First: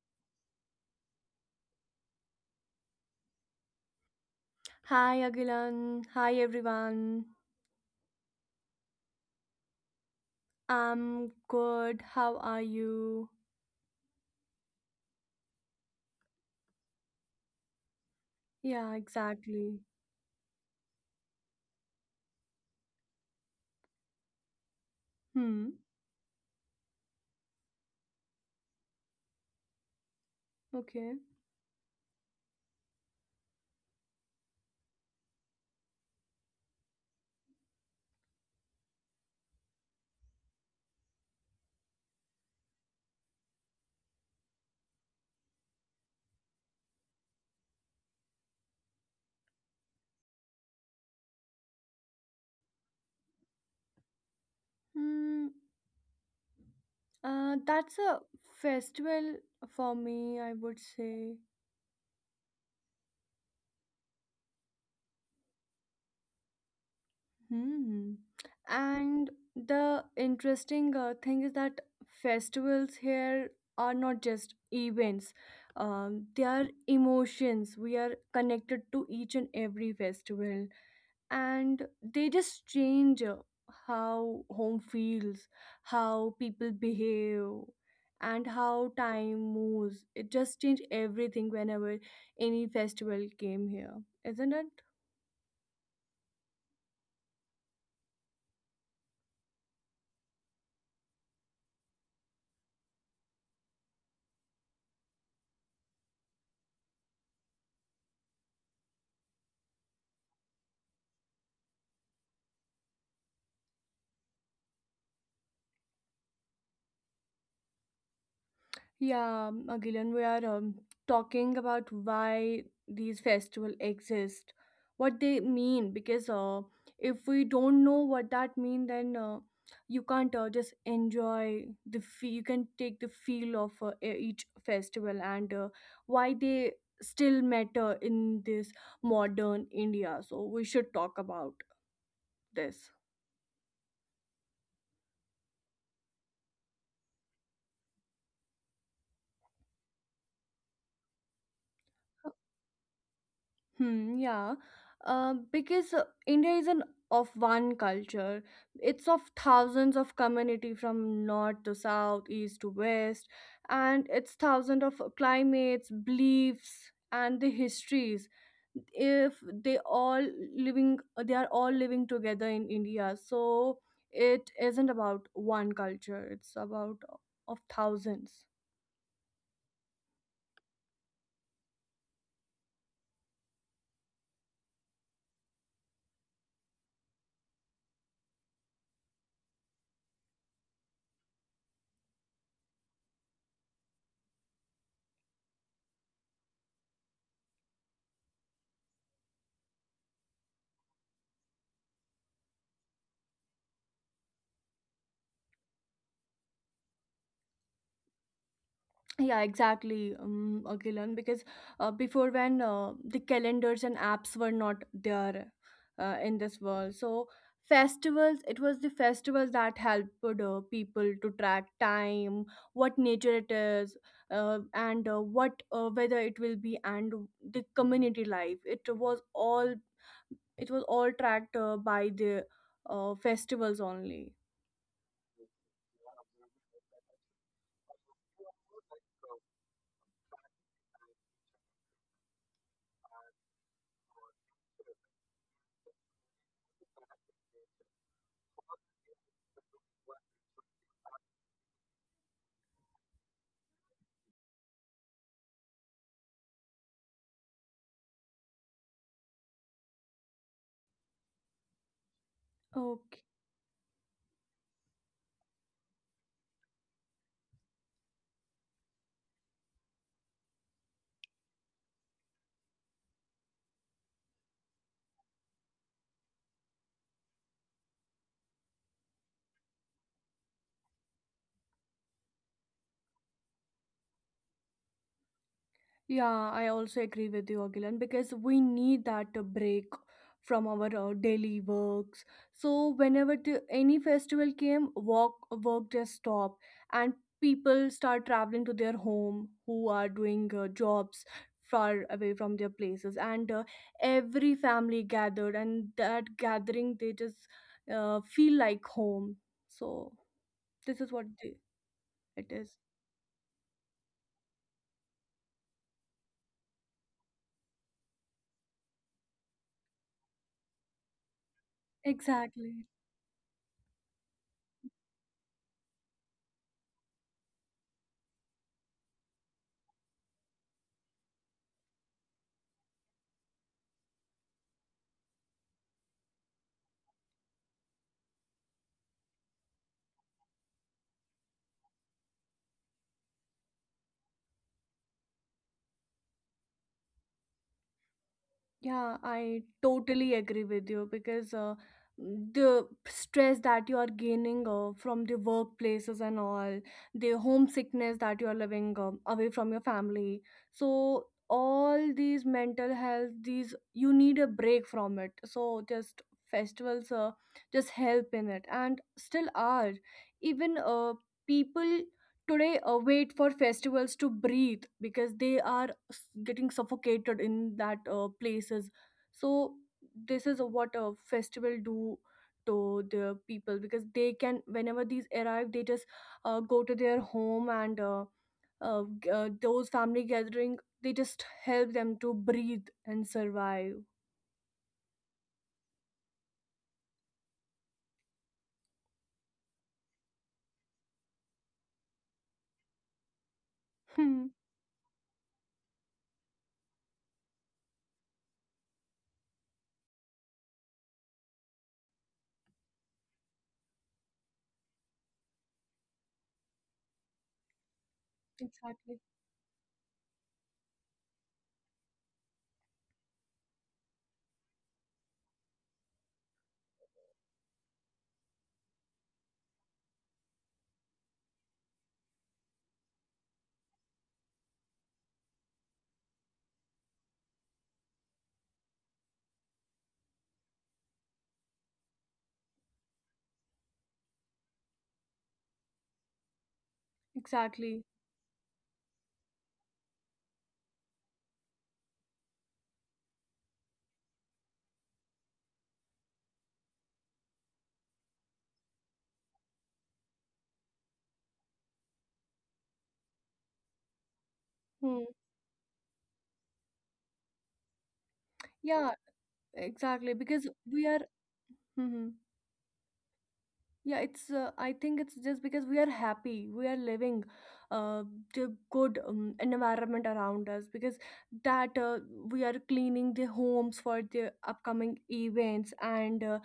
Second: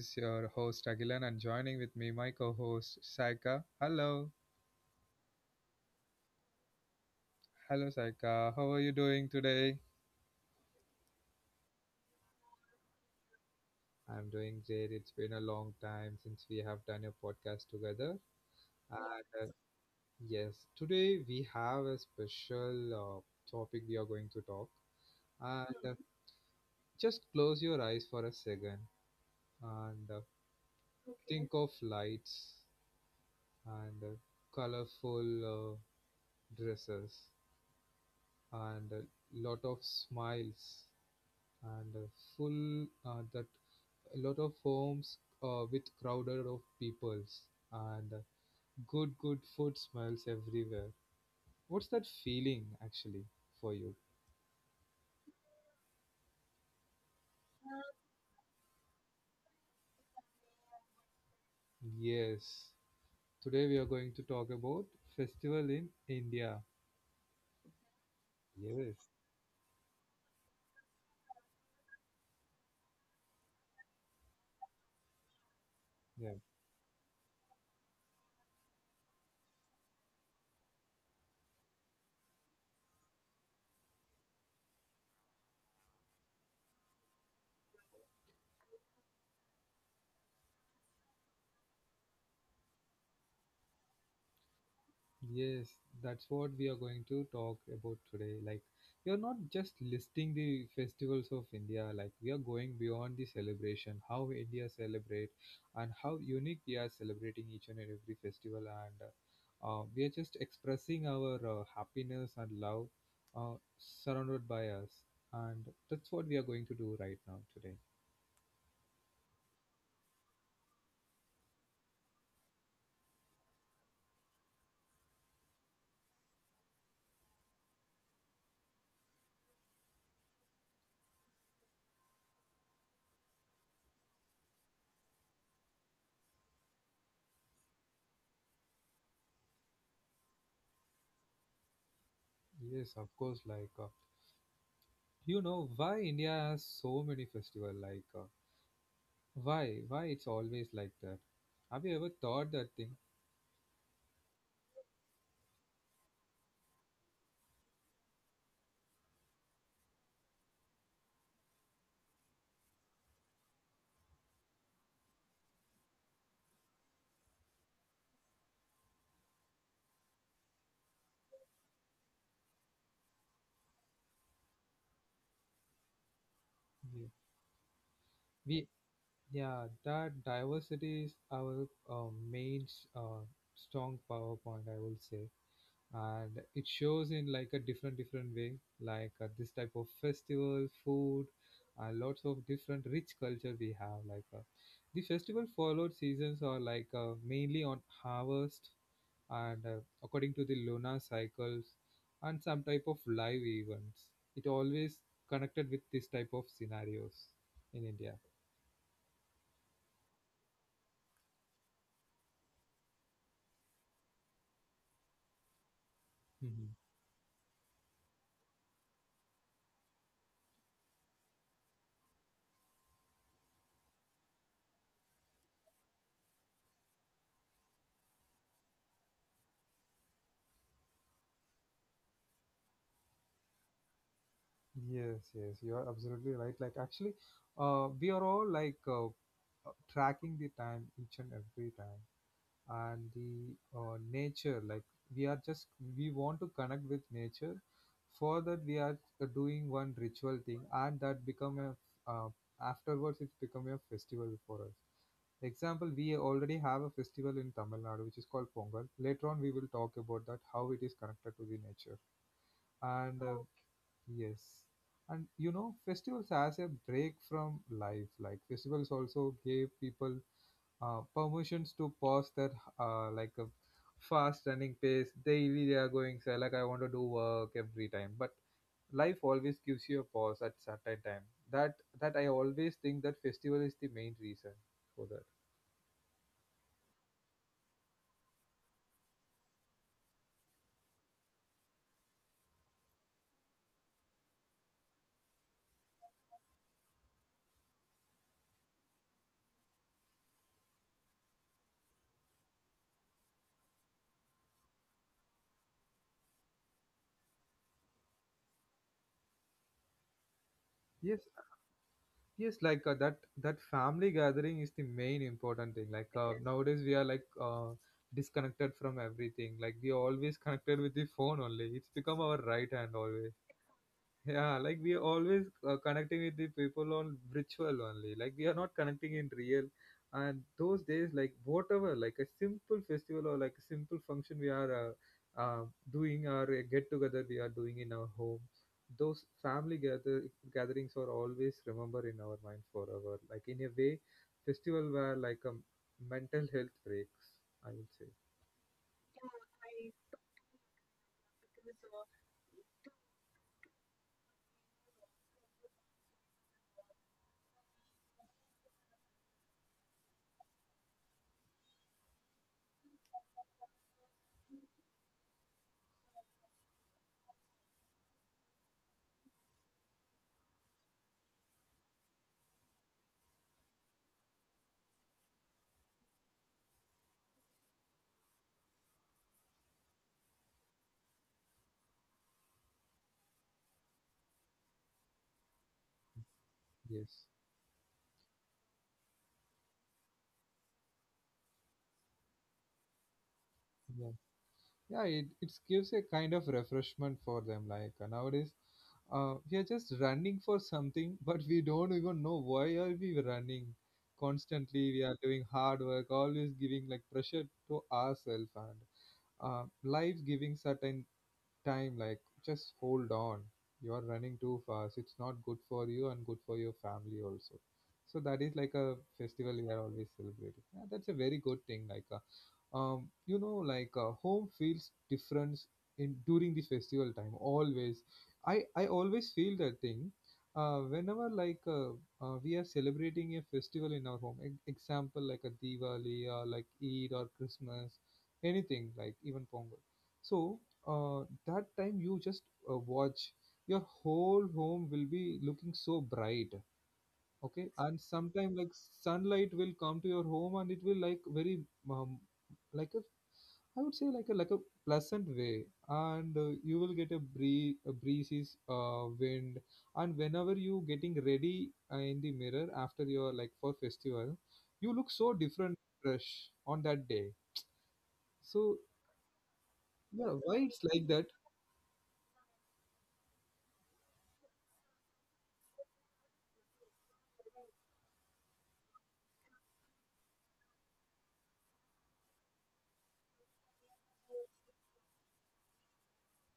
is your host Agilan and joining with me my co-host Saika. Hello. Hi Agilan. Hi everyone. Hello Saika. How are you doing today? I'm good. How are you? I'm doing great. It's been a long time since we have done a podcast together. Yeah, And exactly. yes, today we have a special topic we are going to talk. And Hmm. Just close your eyes for a second and Okay. think of lights and colorful dresses and a lot of smiles and full that a lot of homes with crowded of peoples and good food smells everywhere. What's that feeling actually for you? Hmm. That's a festival for me, I would say. Yes, today we are going to talk about festival in India. Hmm. Yes. And the interesting thing is that festivals here are not just events. Um, Yeah. they are emotions. We are connected to each and every festival, and they just change how home feels, how people behave, and how time moves. It just changed everything whenever any festival came here, isn't it? Yes, that's what we are going to talk about today. Like, we are not just listing the festivals of India, like, we are going beyond the celebration, how India celebrate, and how unique we are celebrating each and every festival. And we are just expressing our happiness and love uh, surrounded by us. And that's what we are going to do right now today. Yeah, Gillian, we are talking about why these festivals exist, what they mean, because if we don't know what that mean, then you can't just enjoy the feel. You can take the feel of each festival and why they still matter in this modern India. So we should talk about Yes, of this. course. You know, why India has so many festival? Why? Why it's always like that? Have you ever thought that thing? Hmm, yeah. Because India isn't of one culture. It's of thousands of community, from north to south, east to west, and it's thousands of climates, beliefs, and the histories. If they all living, they are all living together in India. So it isn't about one culture. It's Yeah. about of thousands. We, yeah, that diversity is our main strong power point, I will say. And it shows in like a different way, like this type of festival food, lots of different rich culture we have, like the festival followed seasons are like mainly on harvest and according to the lunar cycles and some type of live events. It always connected with this type of scenarios in India. Yeah, exactly, Agilan, because before when the calendars and apps were not there in this world. So festivals, it was the festivals that helped people to track time, what nature it is, and what weather it will be, and the community life. It was all tracked by the festivals only. Yes, yes, you are absolutely right. Like, actually, we are all like tracking the time each and every time, and the nature. Like, we are just we want to connect with nature. For that, we are doing one ritual thing, and that become a uh, afterwards it's become a festival for us. Example, we already have a festival in Tamil Nadu which is called Pongal. Later on, we will talk about that how it is connected to the nature and Okay. Yes. And you know, festivals as a break from life. Like festivals also gave people permissions to pause their like a fast running pace. Daily they are going say like I want to do work every time. But life always gives you a pause at certain time. That that I always think that festival is the main reason for that. Yeah, I also agree with you, Agilan, because we need that break from our daily works. So whenever the, any festival came, work just stopped, and people start traveling to their home who are doing jobs far away from their places, and every family gathered, and that gathering they just feel like home. So this is what Yes. the, it Yes, is like that family gathering is the main important thing. Like nowadays we are like disconnected from everything. Like we are always connected with the phone only. It's become our right exactly. hand always. Yeah, like we are always connecting with the people on virtual only. Like we are not connecting in real. And those days, like whatever, like a simple festival or like a simple function we are uh, uh, doing or a get together we are doing in our home, those family gatherings are always remember in our mind forever. Like in a way, festival were like a mental health breaks. I would say Yeah, I totally agree with you because the stress that you are gaining from the workplaces and all, the homesickness that you are living away from your family. So, all these mental health, these you need a break from it. So, just festivals just help in it and still are. Even people today wait for festivals to breathe because they are getting suffocated in that places. So this is what a festival do to the people, because they can whenever these arrive they just go to their yes. home and those family gathering, they just help them to breathe and survive. Yeah. Yeah, it gives a kind of refreshment for them. Like nowadays we are just running for something but we don't even know why are we running. Hmm. Constantly we are doing hard work, always giving like pressure to ourselves. And life giving certain time like just hold on, you are running too fast, it's not good for you and good for your family also. So that is like a Exactly. festival we are always celebrating. Yeah, that's a very good thing. Like you know, like home feels different in during the festival time always. I always feel that thing whenever we are celebrating a festival in our home. Example like a Diwali or like Eid or Christmas, anything, like even Pongal. So that time you just watch, your whole home will be looking so bright. Okay. And Exactly. sometime like sunlight will come to your home and it will like very um, like a I would say like a pleasant way. And you will get a breezy wind. And whenever you getting ready in the mirror after your like for festival, you look Hmm. so different fresh on that day. So Yeah, yeah, exactly, why because it's we like are. that? Hmm. Hmm. Yeah, it's. I think it's just because we are happy, we are living, uh, the good environment around us. Because that we are cleaning the homes for the upcoming events, and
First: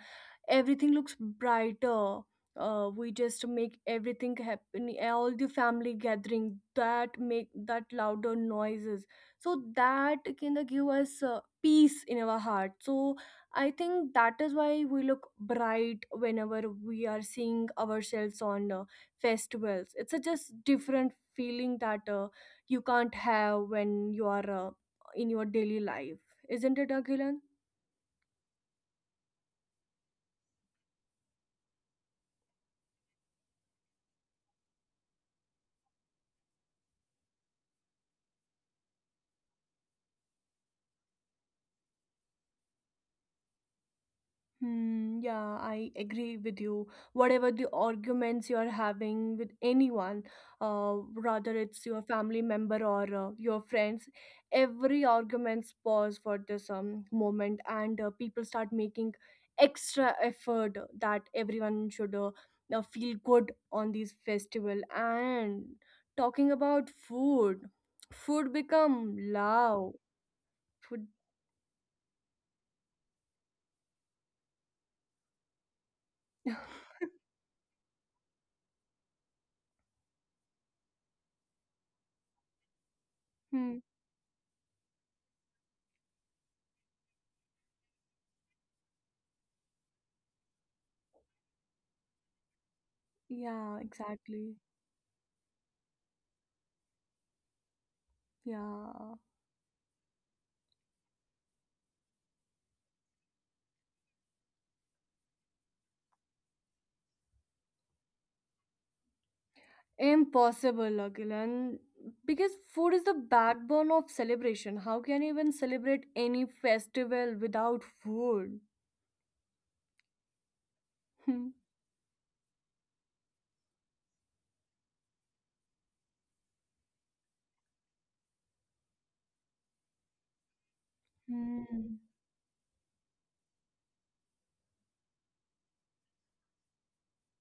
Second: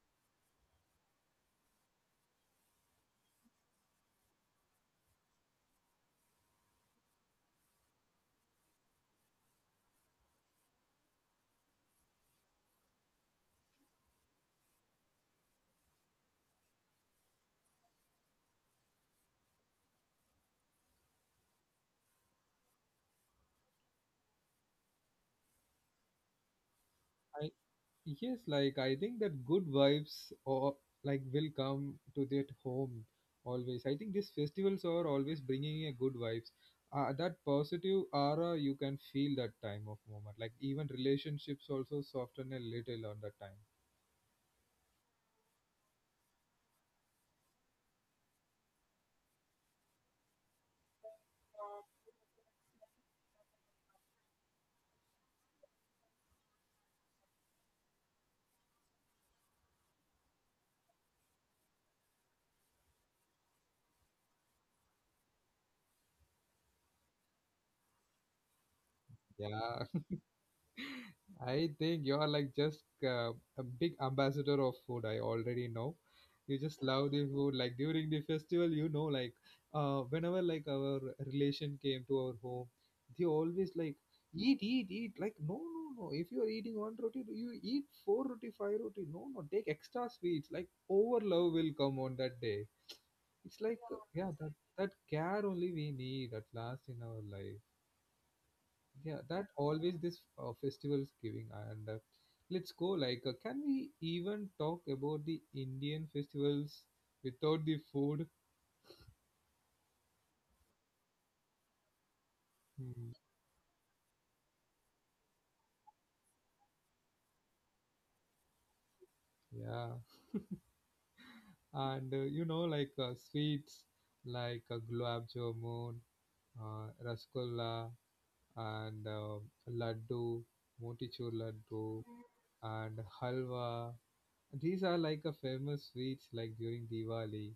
everything looks brighter. We just make everything happen. All the family gathering that make that louder noises, so that kind of give us peace in our heart. So I think that is why we look bright whenever we are seeing ourselves on festivals. It's a just different feeling that you can't have when you are in your daily life. Isn't it, Akhilan? I. Yes, like I think that good vibes or like will come to that home always. I think these festivals are always bringing a good vibes. That positive aura you can feel that time of moment. Like even relationships also soften a little on that time. Hmm, yeah, I agree with you. Whatever the arguments you're having with anyone, uh, rather it's your family member or your friends, every arguments pause for this moment, and people start making extra effort that everyone should feel good on these festival. And talking about food, food become Yeah, loud. Food. I think you are like just a big ambassador of food. I already know. You just love the food. Like during the festival, you know, like whenever like our relation came to our home, they always Hmm, like eat, eat, eat. Like no, no, no. If you are eating one roti, you eat four roti, five roti. No, no. Take extra sweets. Like over love will come on that day. It's like yeah, yeah, that exactly. that care only we need at last in our life. Yeah, Yeah. that always this festivals giving. And let's go, like can we even talk about the Indian festivals without the food? Impossible, Agilan. Because food Hmm, is the backbone of celebration. How can you even celebrate any festival without food? yeah. Hmm. And you know, like sweets like gulab jamun, rasgulla, and laddu, motichur laddu, Hmm. and halwa. These are like a famous sweets like during Diwali.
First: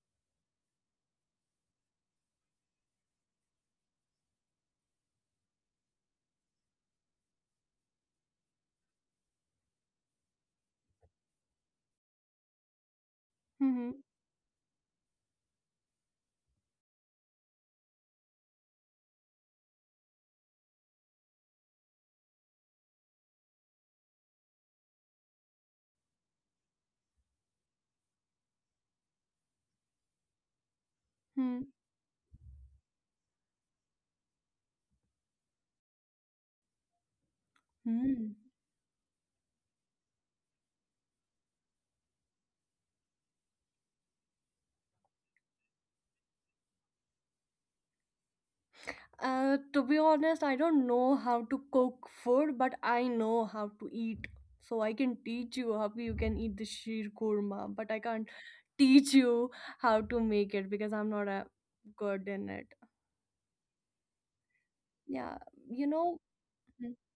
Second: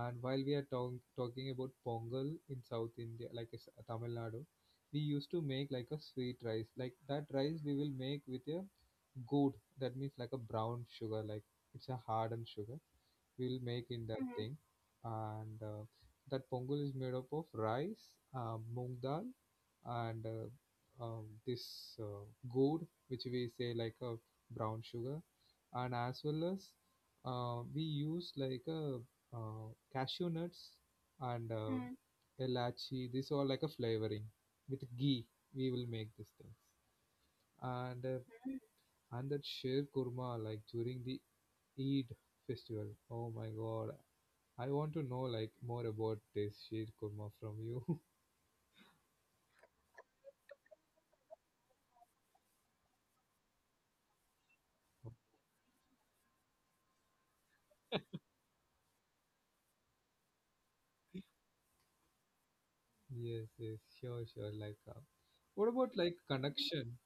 And while we are talking about Pongal in South India, like it's Tamil Nadu, we used to make like a sweet rice. Like that rice we will make with a good, that means like a brown sugar, like it's a hardened sugar. We will make Hmm. in that thing. And that Pongal is made up of rice, moong dal, and this gourd, which we say like a brown sugar. And as well as we use like a uh, cashew nuts and Hmm. Elachi. These all like a flavoring with ghee. We will make these things. And Hmm. and that sheer kurma like during the Eid festival. Oh my God, I want to know like more about this sheer kurma from you. To be honest, I don't know how to cook food, but I know how to eat. So I can teach you how you can eat the sheer korma, but I can't teach you how to make it because I'm not a good in it. Yes, yes, sure, sure. Like, Yeah, what you about know. like connection?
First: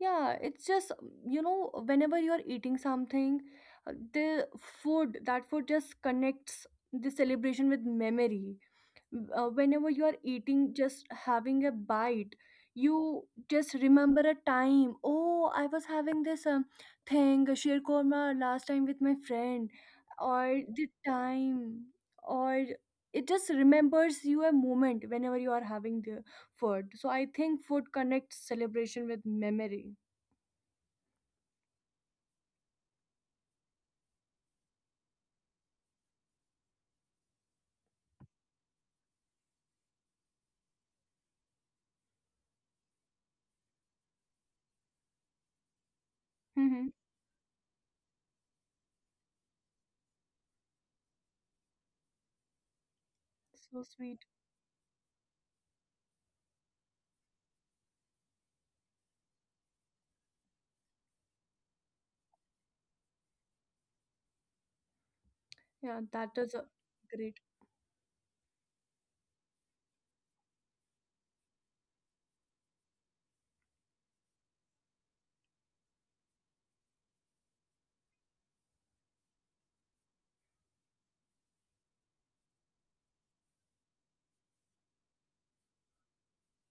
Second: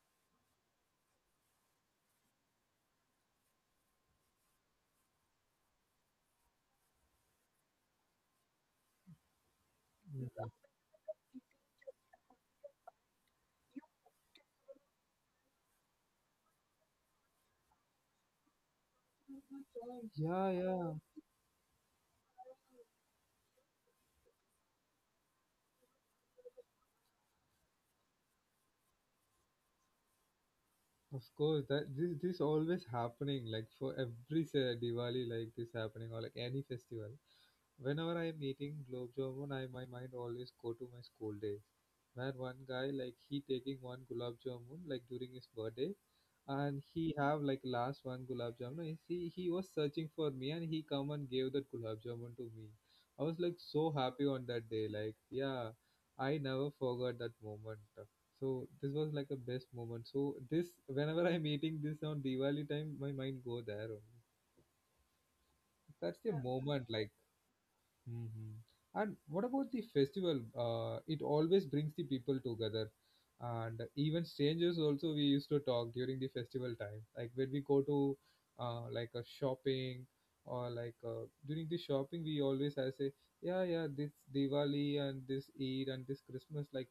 Yeah, it's just, you know, whenever you're eating something, the food, that food just connects the celebration with memory. Whenever you are Mm. eating, just having a bite, you just remember a time. Oh, I was having this thing, sheer korma, last time with my friend, Yeah, or the yeah. time, or it just remembers you a moment whenever you are having the food. So I think food connects celebration with memory. Of course, that this always happening. Like for every say, Diwali, like this happening or like any festival. Whenever I'm eating globe jamun, I my mind always go to my school days, where one guy like he taking one gulab jamun like during his birthday, and he Mm-hmm. have like last one gulab jamun. And he was searching for me and he come and gave that gulab jamun to me. I was like so happy So on that sweet. day. Like yeah, I never forgot that moment. So this was like a best moment. So this whenever I'm eating this on Diwali time, my mind go there only. That's the Yeah, that moment is a like great. hmm. And what about the festival? It always brings the people together, and even strangers also we used to talk during the festival time. Like when we go to like a shopping or like during the shopping, we always I say, yeah, yeah, this Diwali and this Eid and this Christmas, like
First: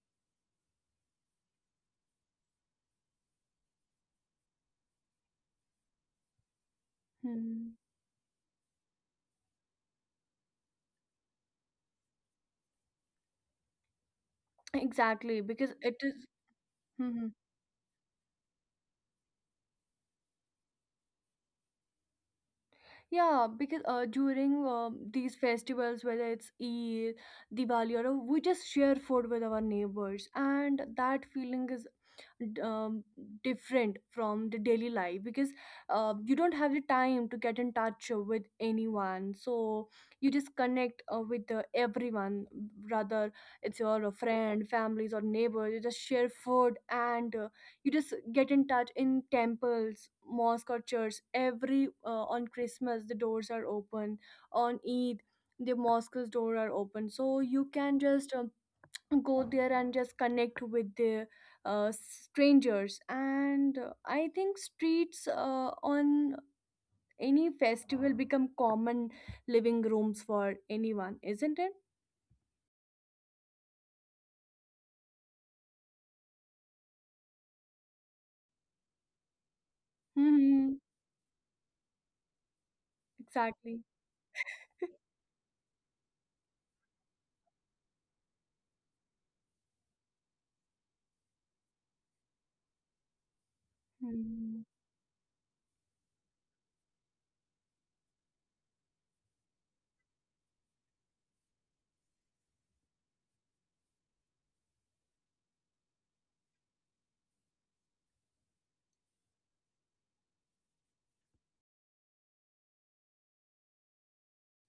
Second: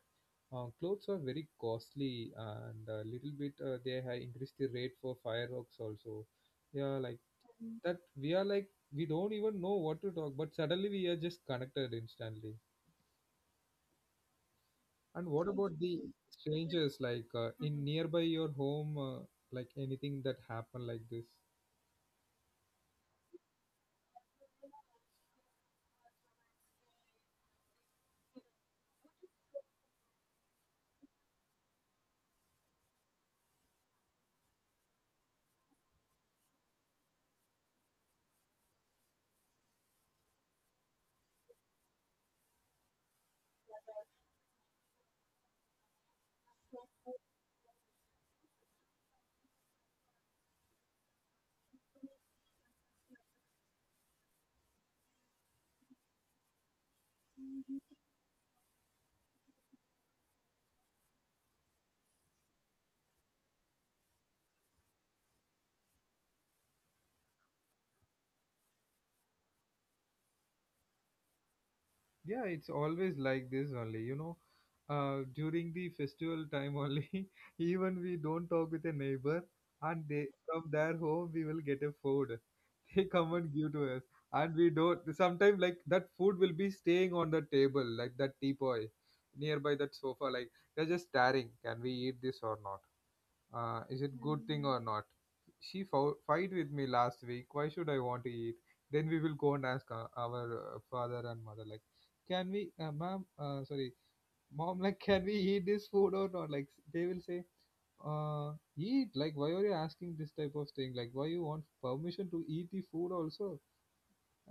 clothes are very costly and a little bit they have increased the rate for fireworks also. Yeah, like Mm. that we are like we don't even know what to talk, but suddenly we are just connected instantly. And Exactly, what because about it the is. strangers Mhm. like in nearby your home like anything that happened like this. Yeah, because during these festivals, whether it's Eid, Diwali, or we just share food with our neighbors, and that feeling is d- um, different from the daily life because you don't have the time to get in touch with anyone, so you just connect with everyone, rather it's your friend families or neighbors. You just share food, and you just get in touch in temples, mosque, or church. Every on Christmas the doors are open, on Eid the mosque's door are open, so you can just go there and just connect with the strangers. And I think streets on any festival become common living rooms for anyone, isn't it? Yeah, it's always like this only, you know, during the festival time only. Even we don't talk with a neighbor, and they from Hmm. their home we will get a food. They come and Exactly. give to us. And we don't sometimes like that food will be staying on the table like that teapoy nearby that sofa, like they're just staring, can we eat this or not? Is it good Hmm. thing or not? She fight with me last week, why should I want to eat? Then we will go and ask our father and mother like, can we ma'am sorry mom, like can we eat this food or not? Like, they will say uh eat, like why are you asking this type of thing, like why you want permission to eat the food also?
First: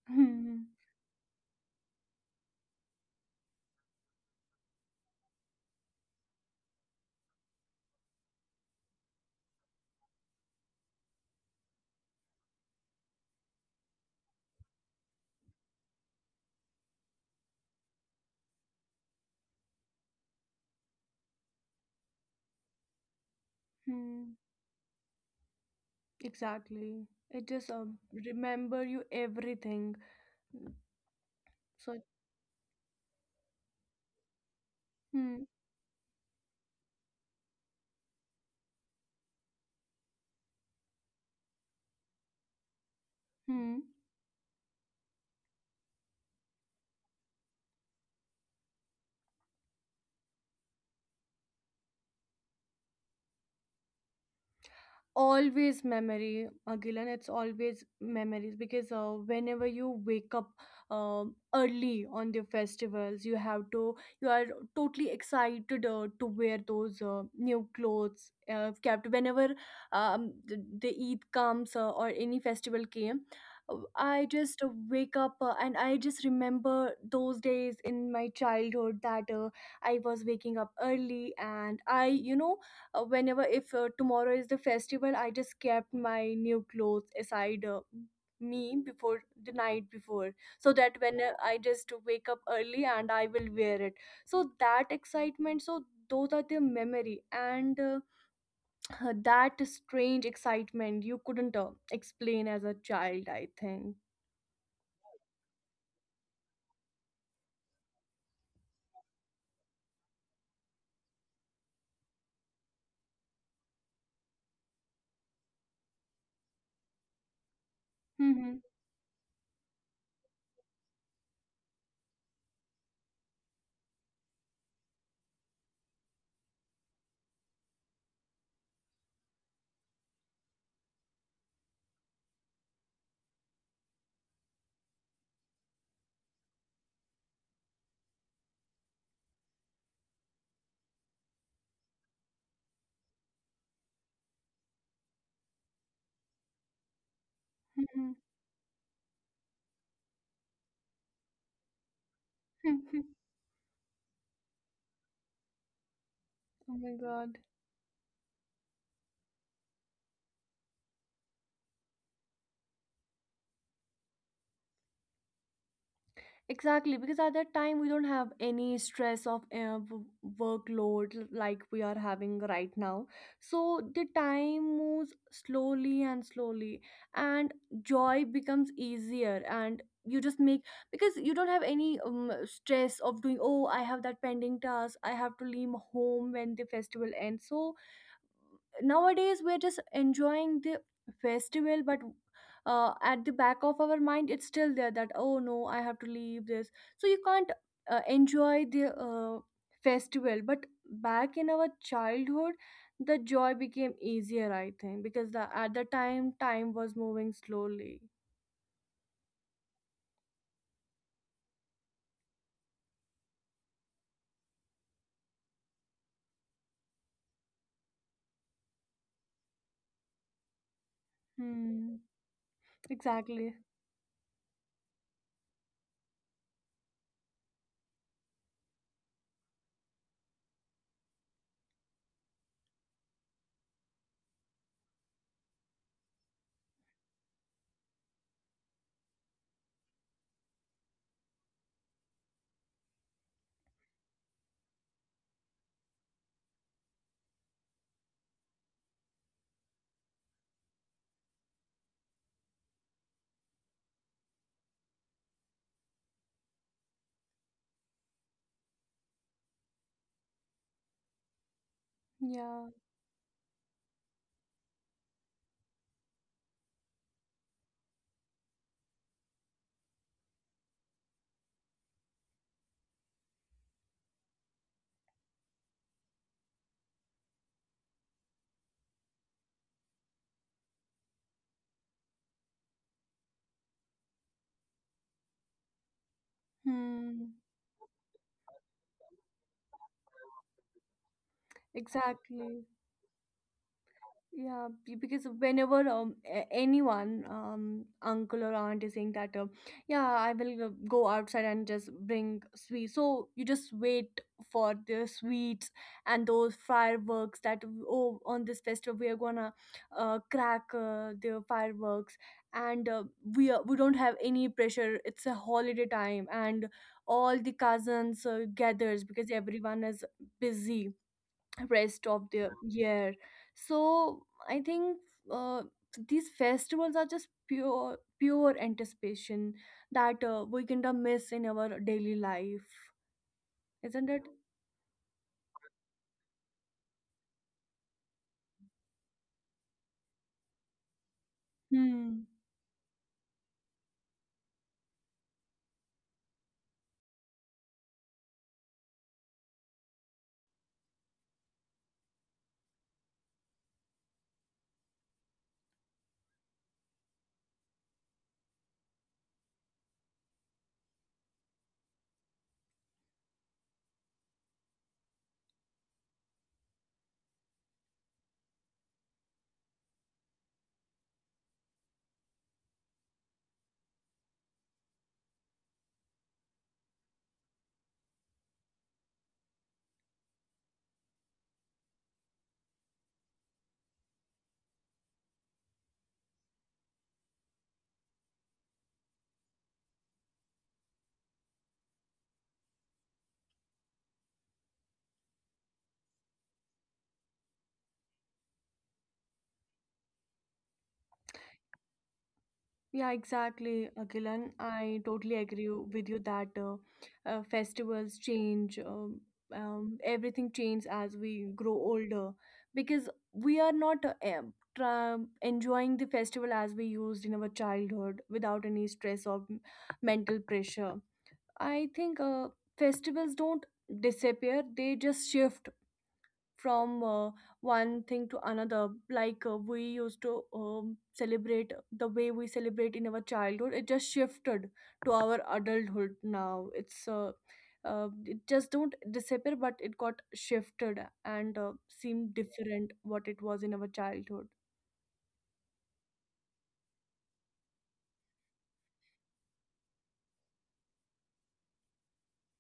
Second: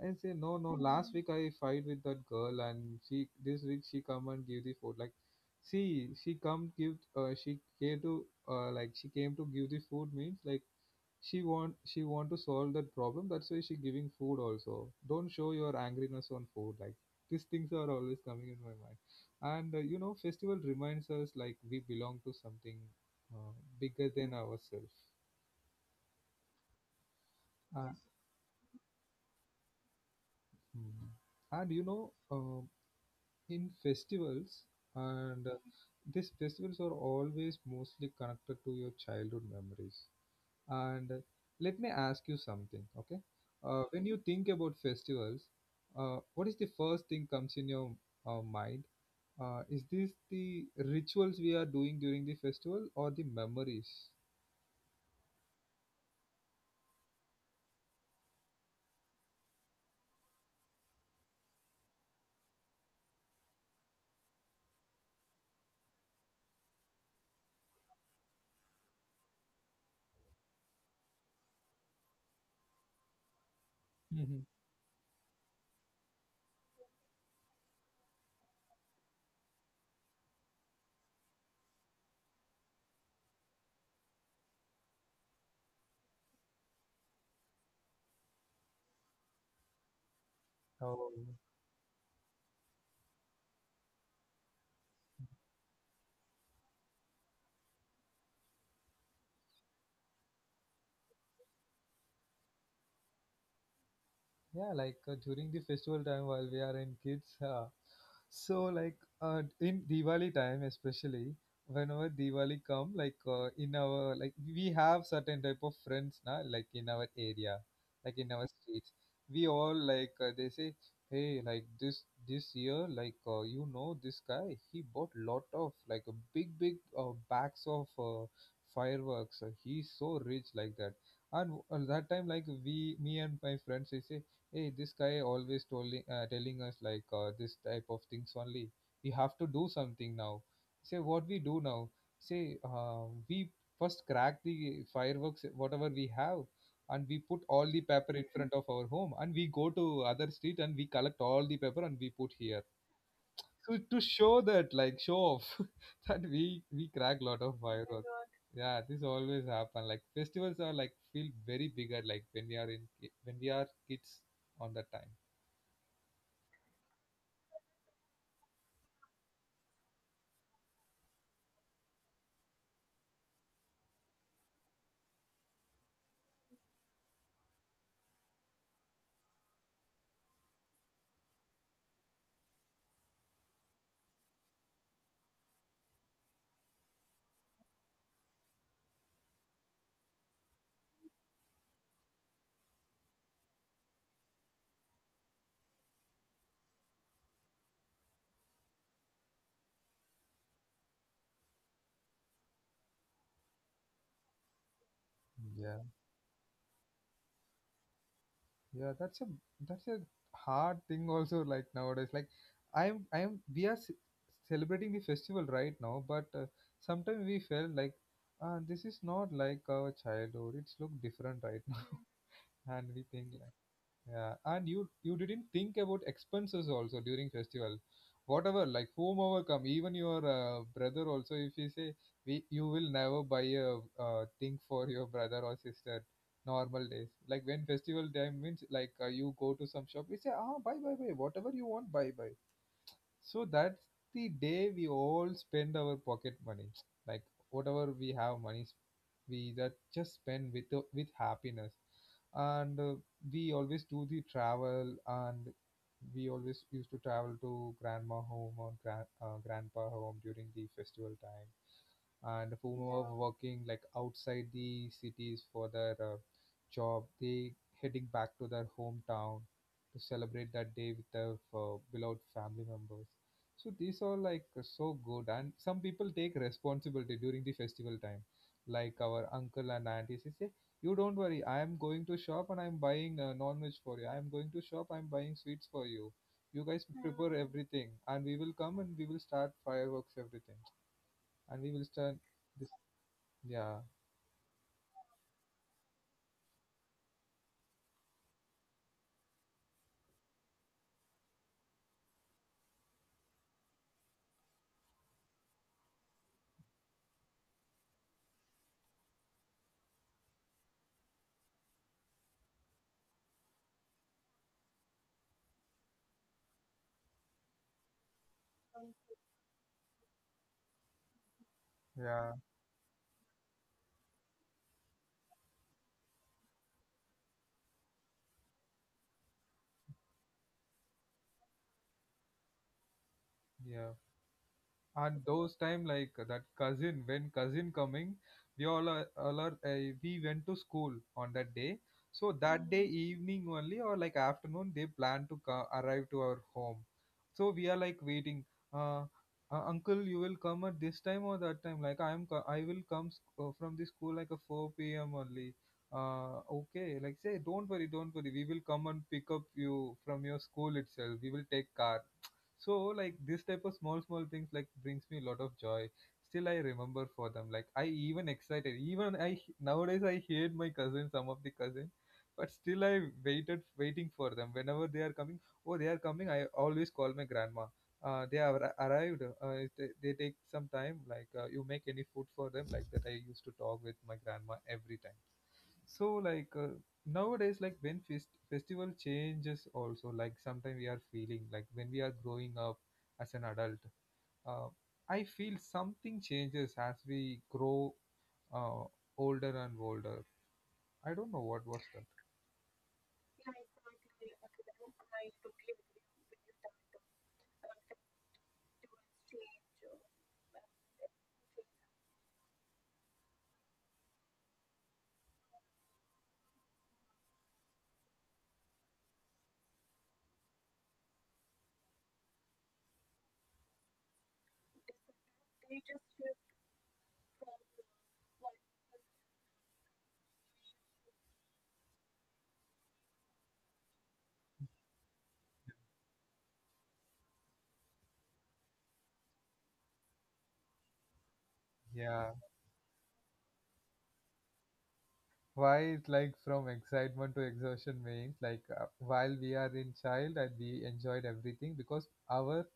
I say no, Hmm. no. Last week I fight with that girl, and she this week she come and give the food. Like, see, she come give. She came to like she came to give the food means like she want to solve that problem. That's why she giving food also. Don't show your angriness on food. Like these things are always coming in my mind. And festival reminds us like we belong to something uh, bigger Hmm. than ourselves. Exactly. It just Uh, remember you everything. Mm. mm. And So, in festivals hmm. and these festivals are always mostly connected to your childhood memories and let me ask you something, okay? Hmm. When you think about festivals, what is the first thing comes in your mind? Is this the rituals we are doing during the festival or the memories? Always memory, Gilan. It's always memories because whenever you wake up early on the festivals, you have to, you are totally excited to wear those new clothes. Kept whenever the Eid comes or any festival came, I Mhm. just wake up and I just remember those days in my childhood that I was waking up early, and I you know, whenever if tomorrow is the festival, I just kept my new clothes aside, me before the night before, so that Oh. when I just wake up early and I will wear it. So that excitement. So those are the memory. And that strange excitement you couldn't explain as a child, I think. Yeah, like during the festival time while we are in kids, so like in Diwali time especially, whenever Diwali come, like in our, like we have certain type of friends now, like in our area, like in our Mhm. streets, we all, like they say, hey, like this year, like you know this guy, he bought lot of like a big big bags of fireworks. He's so rich, like that. And that time like we, me and my friends, we say, hey, this guy always telling us, like this type of things only. We have to do something now. Say, what we do now? Say we first crack the fireworks whatever we have, and we put all the paper in front of our home, and we go to other street and we collect all the paper and we put here. So to show that, like show off, that we Oh we my crack god. lot of fireworks. Yeah, this always happen. Like festivals are like feel very bigger, like when we are kids on that time. Exactly, because at that time we don't have any stress of workload like we are having right now. So the time moves slowly and slowly, and joy becomes easier. And you just make, because you don't have any stress of doing, oh, I have that pending task, I have to leave home when the festival ends. So nowadays we're just enjoying the festival, but at the back of our mind it's still there that oh no, I have to leave this. So you can't enjoy the festival. But back in our childhood the joy became easier, I think, because the, Yeah, at the time was moving slowly. yeah, that's a hard thing also like nowadays. Like I'm we are celebrating the festival right now, but sometimes we felt like this is not like our childhood. It's look different right now, Hmm. and we think like, Exactly. yeah, and you didn't think about expenses also during festival, whatever, like whomever come, even your brother also. If you say we, you will never buy a thing for your brother or sister, normal days. Like when festival time means, like you go to some shop, we say, ah, buy buy buy, whatever you want, buy buy. So that's the day we all spend our pocket money, like whatever we have money, we that just spend with happiness, and we always do the travel, and we always used to travel to grandma home or grandpa home during the festival time, and who Yeah. are working like outside the cities for their job, they heading back to their hometown to celebrate that day with their beloved family members. So these are like so good, and some people take responsibility during the festival time. Like our uncle and aunties, they say, you don't worry, I am going to shop and I'm buying non-veg for you. I am going to shop, I'm buying sweets for you. You guys prepare Hmm. everything, and we will come and we will start fireworks, everything, and we will start. Exactly. Yeah, Because whenever anyone, uncle or aunt is saying that, yeah, I will go outside and just bring sweets, so you just wait for the sweets and those fireworks that, oh, on this festival we are gonna crack the fireworks. And we, are, we don't have any pressure. It's a holiday time, and all the cousins gathers because everyone is busy rest of yeah, the year. So I think uh, these festivals are just pure anticipation that we kind of miss in our daily life, yeah. isn't it? And those time like that cousin, when cousin coming, we all are, we went to school on that day. Hmm. So that day, Mm-hmm, evening only or like afternoon they plan to arrive to our home. So we are like waiting. Uh, uncle, you will come at this time or that time? Like I will come from the school like a 4 p.m. only. Okay, like, say, don't worry, don't worry, we will come and pick up you from your school itself. We will take car. So like this type of small small things, like brings me a lot of joy. Still I remember for them, like I even excited, even nowadays I hate my cousin, some of the cousin, but still I waited waiting for them, whenever they are coming, oh, they are coming, I always call my grandma. They have arrived, if they take some time, like you make any food for them? Like that, I used to talk with my grandma every time. So like, nowadays like when festival changes also, like sometimes we are feeling like when we are growing up as an adult, uh, I feel something changes as we grow uh, older and older. I don't know what was that. Yeah, exactly, Akilan. I totally agree with you that festivals change, everything changes as we grow older because we are not enjoying the festival as we used in our childhood without any stress or mental pressure. I think festivals don't disappear, they just shift from one thing to another. Like we used to celebrate the way we celebrate in our childhood, it just shifted to our adulthood. Now it's it just don't disappear but it got shifted and Yeah, seemed different what it was in our childhood. why it like, from excitement to exhaustion means, like while we are in child and we enjoyed everything, because our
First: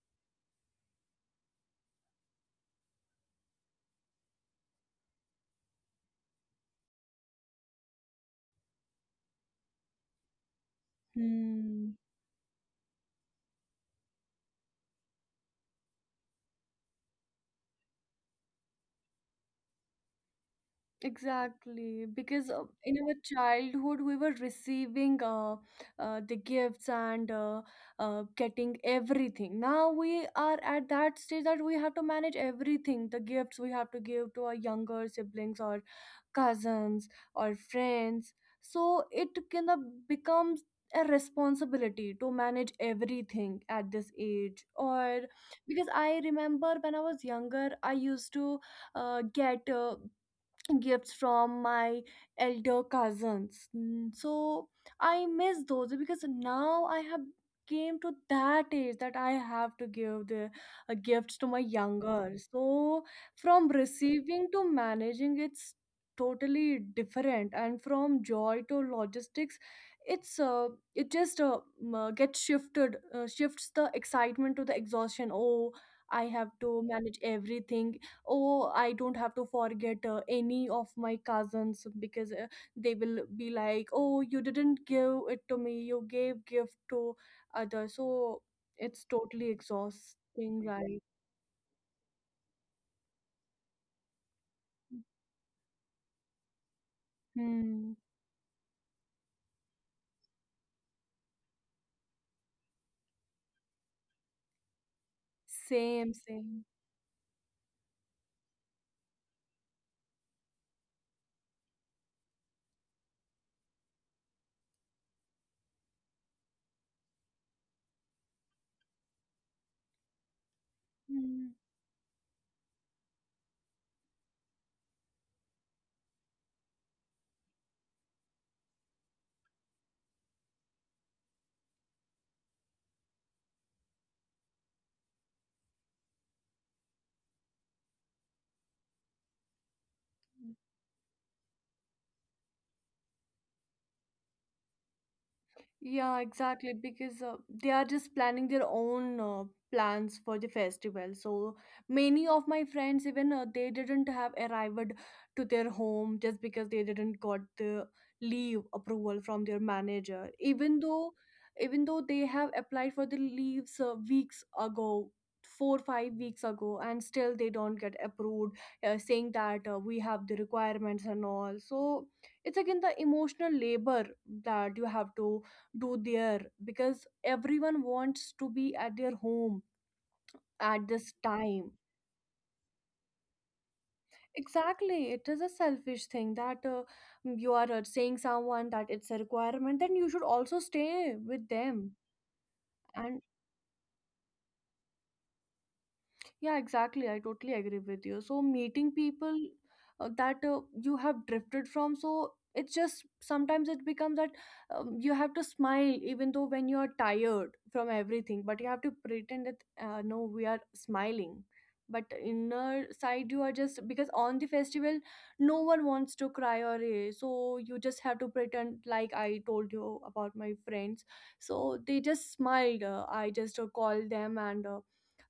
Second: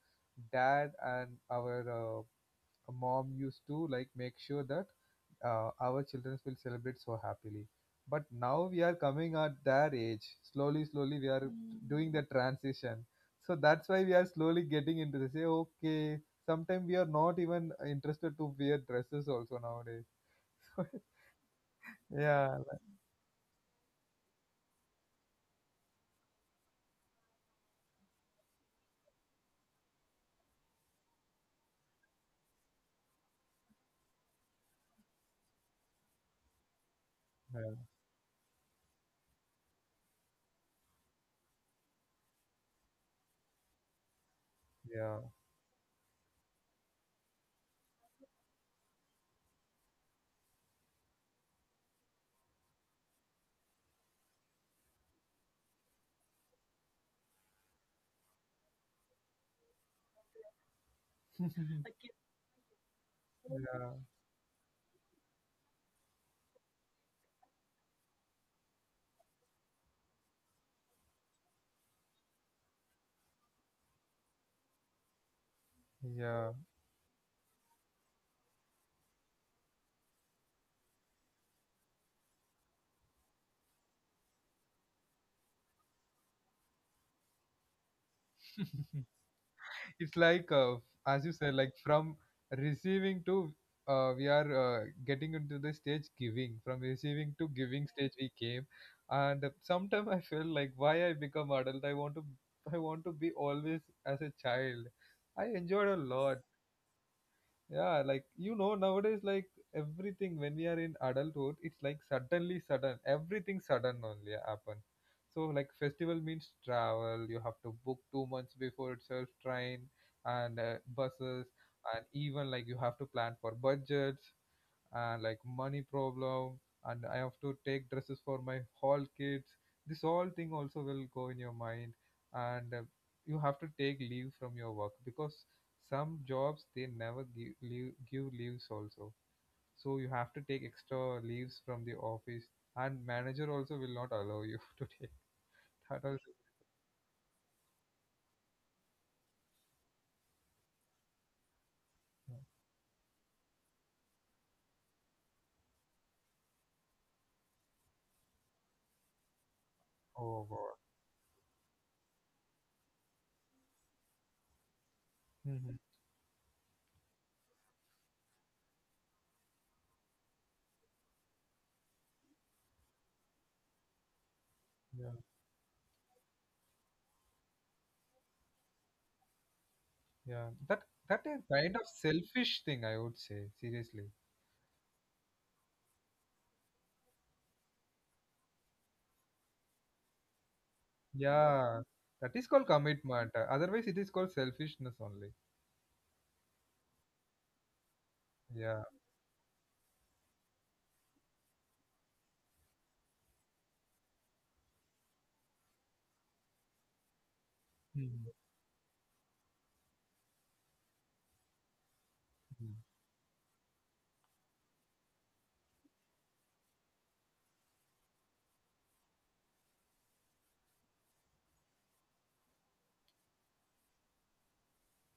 dad and our uh, mom used to like make sure that our children will celebrate so happily. But now we are coming at their age. Slowly, slowly, we are Hmm. doing the transition. So that's why we are slowly getting into this. Say, okay, sometimes we are not even interested to wear dresses also nowadays. Exactly, because Yeah, in our childhood we were receiving the gifts and getting everything. Now we are at that stage that we have to manage everything. The gifts we have to give to our younger siblings or cousins or like- friends. So it kind of becomes a responsibility to manage everything at this age. Or yeah, because I remember when I was younger, I used to get. Gifts from my elder cousins. So I miss those because now I have came to that age that I have to give the gifts to my yeah, younger, so from yeah. receiving to managing, it's totally different. And from joy to logistics, it's uh, it just gets shifted shifts the excitement to the exhaustion. Oh, I have Yeah. to manage everything. Oh, I don't have to forget any of my cousins, because they will be like, oh, you didn't give it to me, you gave gift to others. So it's totally It's like exhausting, right? as you said, like from receiving to we are getting into the stage giving, from receiving to Hmm. giving stage we came, and sometimes I feel like, why I become adult? I want to I want to be always as a child. I enjoyed a Same, lot. same. Yeah, like nowadays like everything when we are in adulthood, it's like suddenly sudden. Everything sudden only happen. So like festival means travel. You have to book 2 months before itself, train and Hmm. buses, and even like you have to plan for budgets and like money problem. And I have to take dresses for my hall kids. This all thing also will go in your mind, and you have to take leave from your work, because some jobs they never give, leave, give leaves also. So you have to take extra leaves from the office, and manager also will not allow you to take Yeah, that also. exactly. Because they are just planning their own plans for the festival. So many of my friends, even they didn't have arrived to their home just because they didn't got the leave approval from their manager. Oh God. Even though they have applied for the leaves weeks ago. Four Hmm. five weeks ago, and still they don't get approved, saying that we have the requirements and all. So it's again the emotional labor that you have Yeah, to do there, because everyone wants to be at their home yeah, at this that time. is kind of selfish thing, I would say. Seriously. Exactly, it is a selfish thing that you are saying someone that it's a requirement, then you should also stay with them. Yeah, that is called And commitment. Otherwise, it is called selfishness only. yeah, exactly. I totally agree with you. So meeting Yeah. people that you have drifted from, so it's just sometimes it becomes that you have to smile even though when you are tired from Mhm. everything, but you have to pretend that, no, we are smiling. But Mhm. inner side, you are just, because on the festival, no one wants to cry or eh, so you just have to pretend. Like I told you about my friends. So they just smiled. I just called them and uh,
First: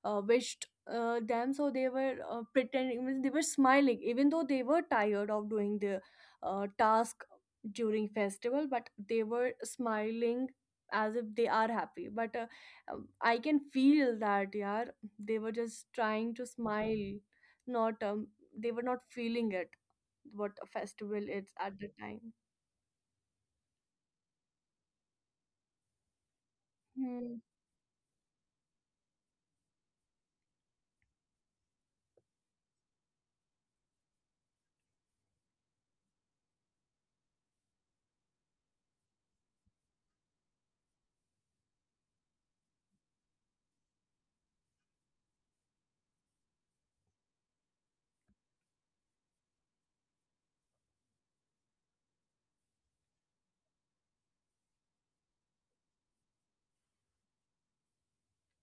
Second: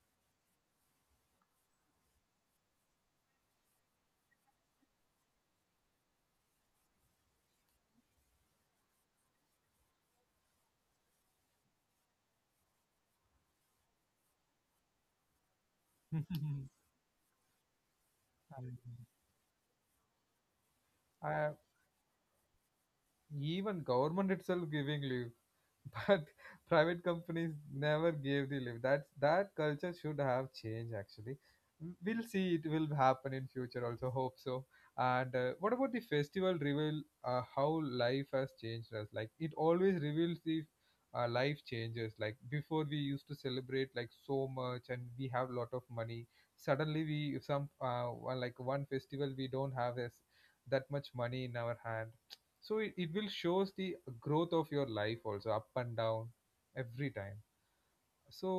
uh, wished them, so they were pretending, means they were smiling even though they were tired of doing the task during festival, but they were smiling as if they are happy, but I can feel that, yeah, they were just trying to smile, not they were I- not feeling it, what a festival is I- at the time. even government itself giving leave, but private Hmm. companies never gave the lift, that culture should have changed actually. Mm, we'll see, it will happen in future also, hope so. And what about the festival reveal, how life has changed us? Like it always reveals the life changes, like before we used to celebrate like so much and we have a lot of money, suddenly we, some like one festival we don't have this that much money in our hand, so it will shows the growth of your life also, up and down every time. So,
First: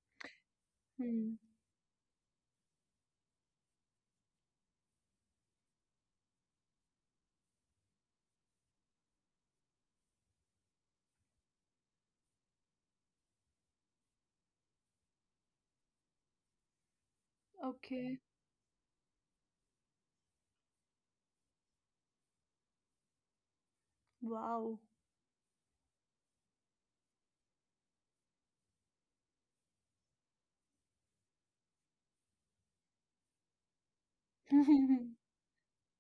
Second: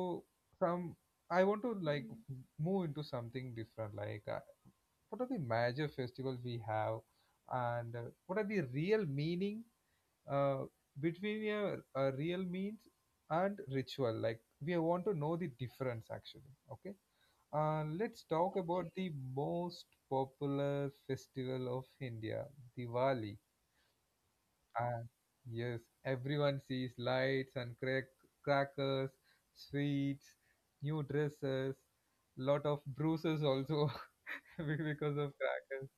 some, Hmm. I want to like move into something different, like what are the major festivals we have, and what are the real meaning, uh, between a real means and ritual? Like we want to know the difference actually. Okay, Okay. let's talk about the most popular festival of India, Diwali. Wow. And yes, everyone sees lights and crackers, sweets, new dresses, lot of bruises also hmm. because of crackers.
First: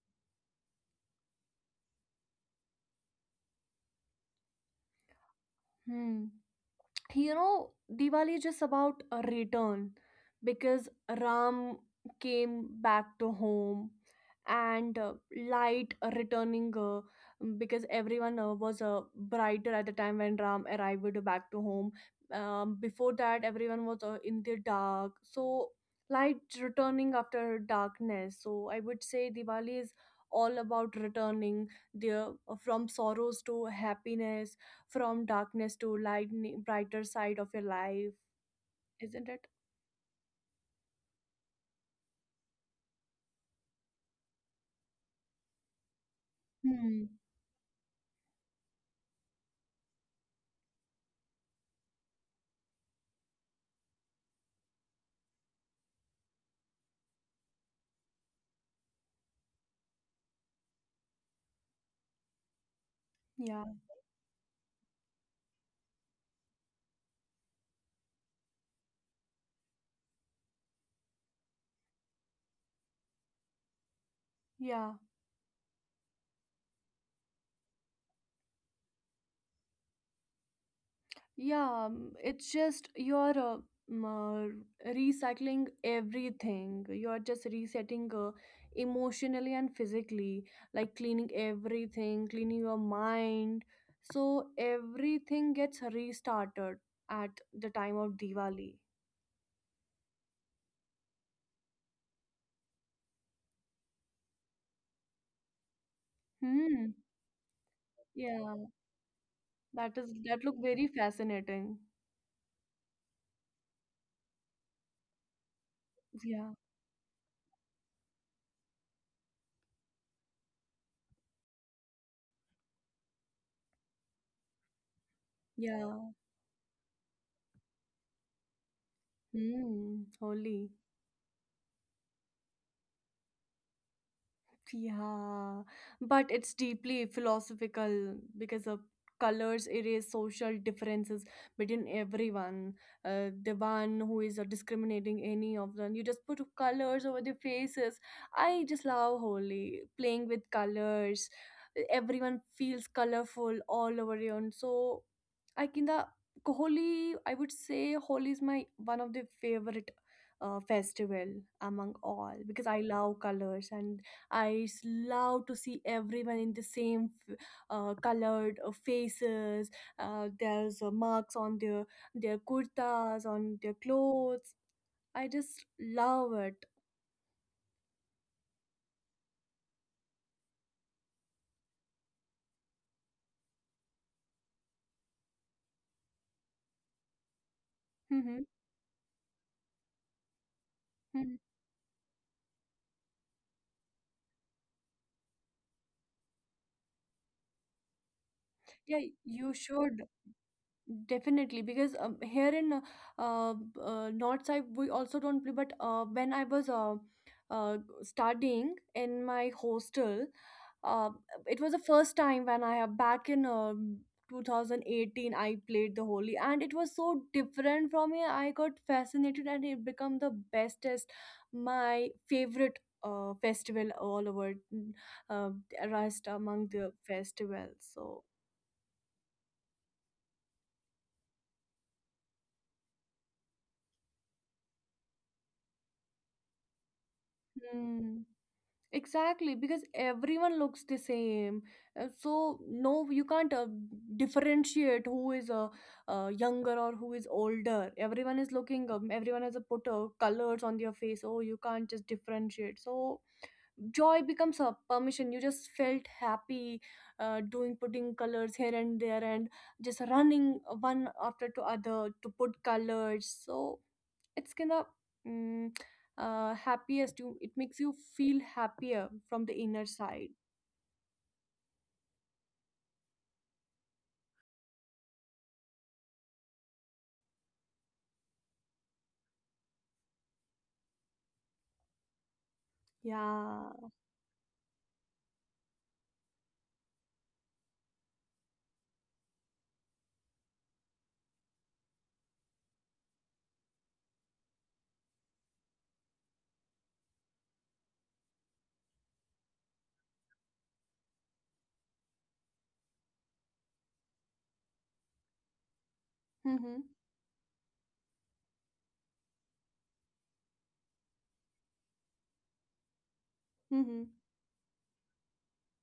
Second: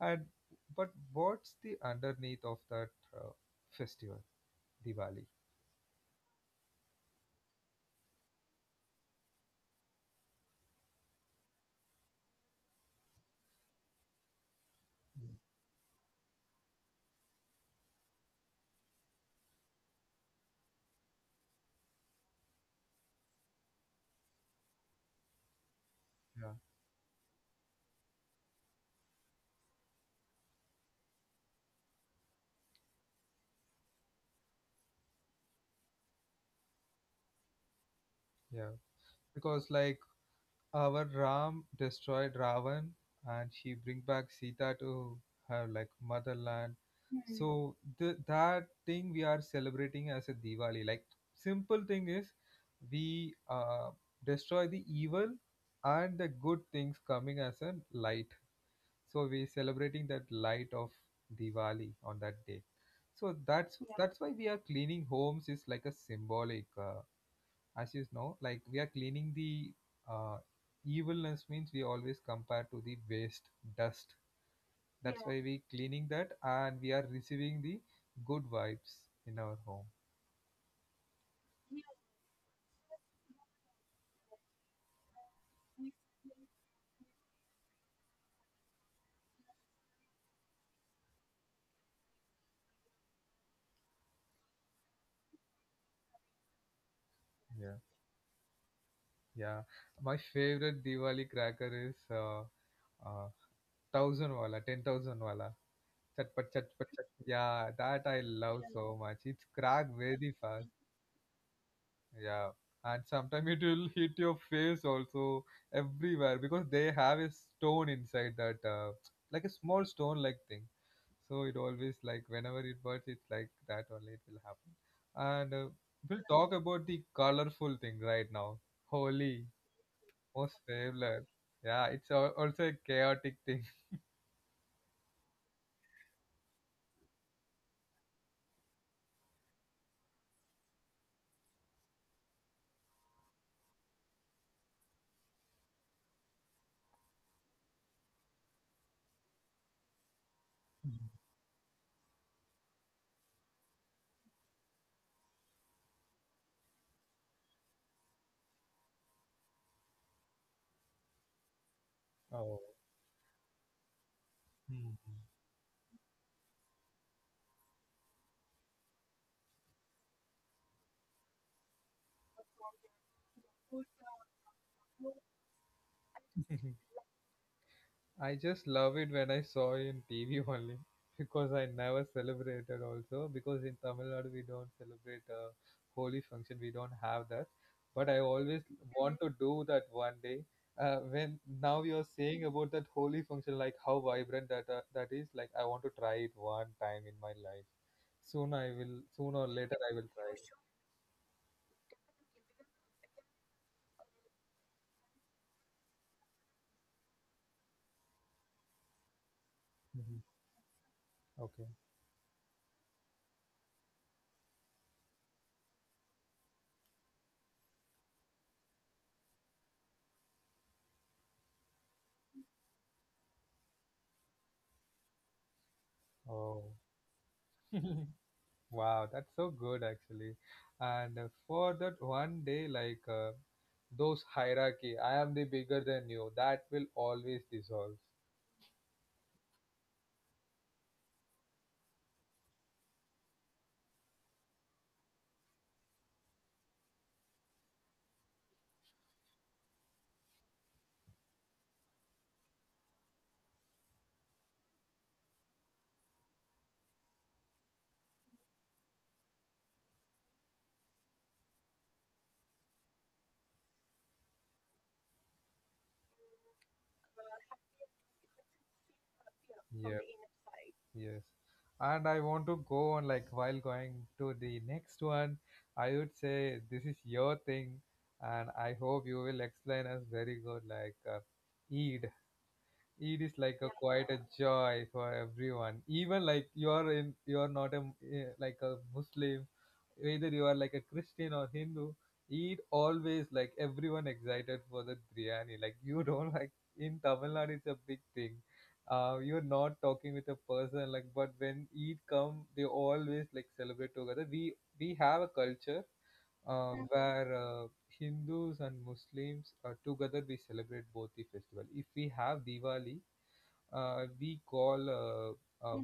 And but what's the underneath of that uh, festival, Diwali? You know, Diwali is just about a return, because Ram came back to home, and Mm. light returning, because everyone was brighter at the time when Ram arrived back to home. Before that, everyone was in the dark. So, light Yeah, returning after darkness. So, I would say Diwali is all about returning there, from sorrows to happiness, from darkness to light, brighter side of your life, yeah, isn't it? because like our Ram destroyed Ravan, and he bring back Sita to her, like, motherland. Hmm. So the, that thing we are celebrating as a Diwali. Like simple thing is, we destroy the evil and the good things coming as a light. So we celebrating that light of Diwali on that day. So Yeah. that's why we are cleaning homes, is like a symbolic. As you know, like we are cleaning the uh, evilness, means we always compare to the waste dust, Yeah. that's, yeah, why we cleaning that, and we are receiving the good vibes in our home. Yeah. It's just you're m- uh, recycling everything, you're just resetting, emotionally and physically, like cleaning everything, cleaning your mind, so everything gets restarted at Yeah. the time of Diwali. Yeah, my favorite Diwali cracker is uh, 1000 wala, 10,000 wala, chatpat chatpat Hmm. chat, yeah, that I love Yeah, so much. It's cracked that is, very that fast. look very fascinating. Yeah, and sometimes it will hit your face also, everywhere, Yeah. because they have a stone inside that, like a small stone like thing. So it always, like whenever it bursts, it's like that only it will happen. And Yeah. we'll talk about the colorful thing right now. Holy, 嗯，好 most 理。favorite. Yeah, it's also a chaotic thing. Yeah, but it's deeply philosophical because of colors erase social differences between everyone. The one who is discriminating any of them, you just put colors over their faces. I just love Holi, playing with colors. Everyone feels colorful all over you, and so I can the Holi. I would say Holi is my one of the favorite festival among all, Oh. because I love colors and I s- love to see everyone in the same colored faces. There's marks on their kurtas, on their clothes. I just Mhm. love it. I just love it when I saw it in TV only because I never celebrated also, because in Tamil Nadu we don't celebrate a holy function, we don't have that, but I always Hmm. want to do that one day. When now you're saying about that holy function, like how vibrant that that is, like I want to try it one time in my life. Soon I will, Yeah, soon or you later I will should. try it. Definitely, because here in uh, north side we also don't play. But when I was studying in my Mhm. hostel, uh, Okay. it was the first time when I have back in 2018 I played the Holi, and it was so different from here. I got fascinated, and it became the bestest, my favorite festival all over, uh, rest Oh. among the festivals. So. Wow, that's so good actually. And for that one day, like, those hierarchy, I am the bigger than you, that will always dissolve. Hmm. Exactly, because everyone looks the same. So, no, you can't differentiate who is younger or who is older. Everyone is looking, everyone has a put colors on their face. Oh, you can't just differentiate. So, joy becomes a permission. You just felt happy doing putting colors here and there, and just running one after to other to put colors. So, it's kind of, mm, happiest you, it makes you feel happier from the inner Yep, side. yes. And I want to go on, like while going to the next one, I would say this is your thing, and I hope you will explain us very good, like, Eid. It is like a Yeah. quite a joy for everyone, even like you are not a like a Muslim, either you are like a Christian or Hindu. It always like everyone excited for the biryani, like you don't like, in Tamil Nadu it's a big thing. You're not talking with a person, like, but when Eid come they always like celebrate together. We have a culture Mm-hmm. where, Hindus and Muslims are together, we celebrate both the festival. If we have Diwali, Mm-hmm. we call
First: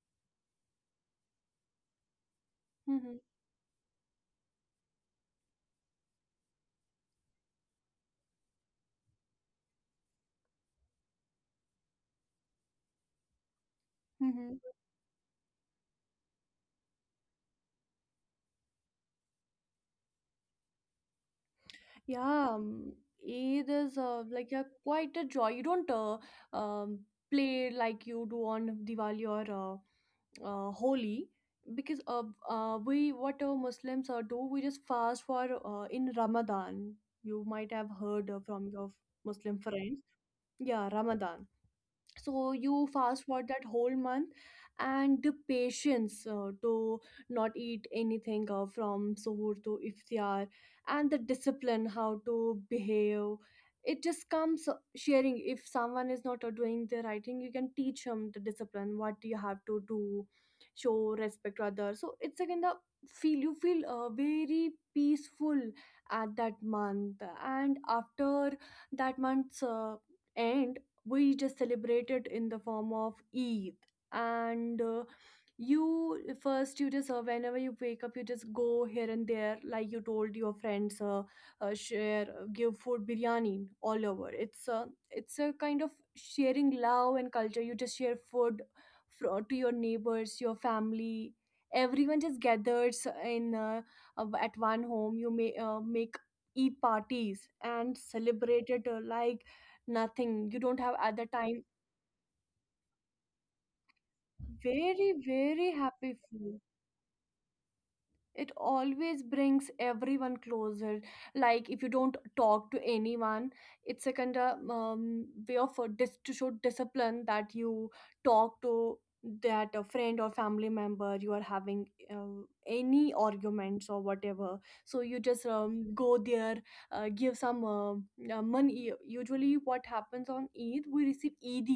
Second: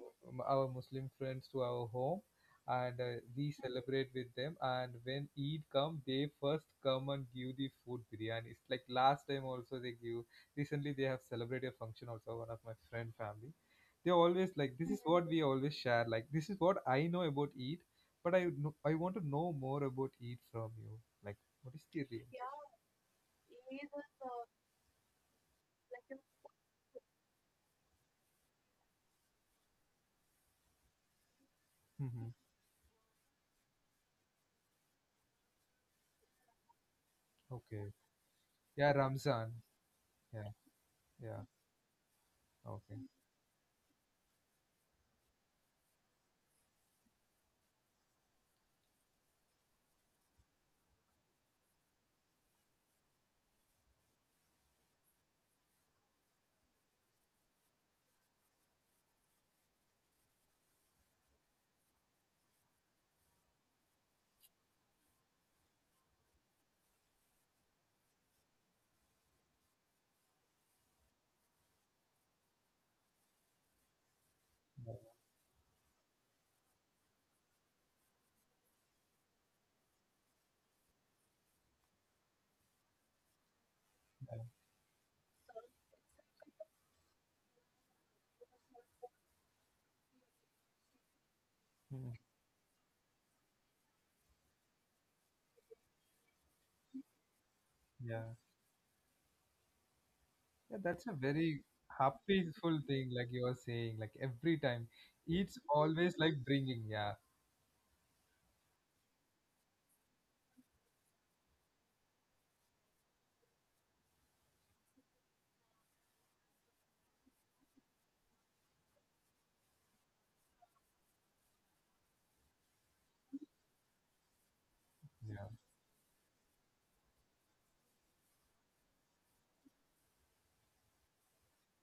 our Muslim friends to our home, and Mm-hmm. we celebrate with them. And when Eid come, they first come and give the food, biryanis. Like last time also they give. Recently they have celebrated a function also. One of my friend family, they always Mm-hmm. like this is what we always share. Like, this is what I know about Eid, but I know, I want to know more about Eid from you. Like, what is the real? Yeah. It is like a quite a joy. You don't um, play like you do on Diwali or Holi, because Mm-hmm. We, what Muslims do, we just fast for in Ramadan. You might have Okay. heard from Yeah, your Ramzan. Muslim friends. Yeah, Yeah, yeah. Ramadan. So you Okay. fast for that whole month, and the patience to not eat anything from suhoor to iftar, and the discipline how to behave, it just comes sharing. If someone is not doing the right thing, you can teach him the discipline what you have to do, show respect to others. So it's again the feel, you feel very peaceful at that month, and after that month's end, we just celebrate it in the form of Eid. And Yeah. You first, you just, whenever you wake up, you just go here and there, like you told your friends, share, give food, biryani all over. It's a, it's a kind of sharing love and culture. You just share food to your neighbors, your family. Hmm. Everyone just gathers in at one home. You may make Eid parties and Yeah. celebrate it like nothing, you Yeah, don't have that's a at the very time. happyful thing, like you are saying, like every time. Very It's very always happy like feel, bringing, yeah. it always brings everyone closer. Like, if you don't talk to anyone, it's a kind of way of to show discipline, that you talk to that a friend or family member you are having uh, any arguments or whatever. So you Yeah. just go there, give some money. Usually what happens on Eid, we receive ed,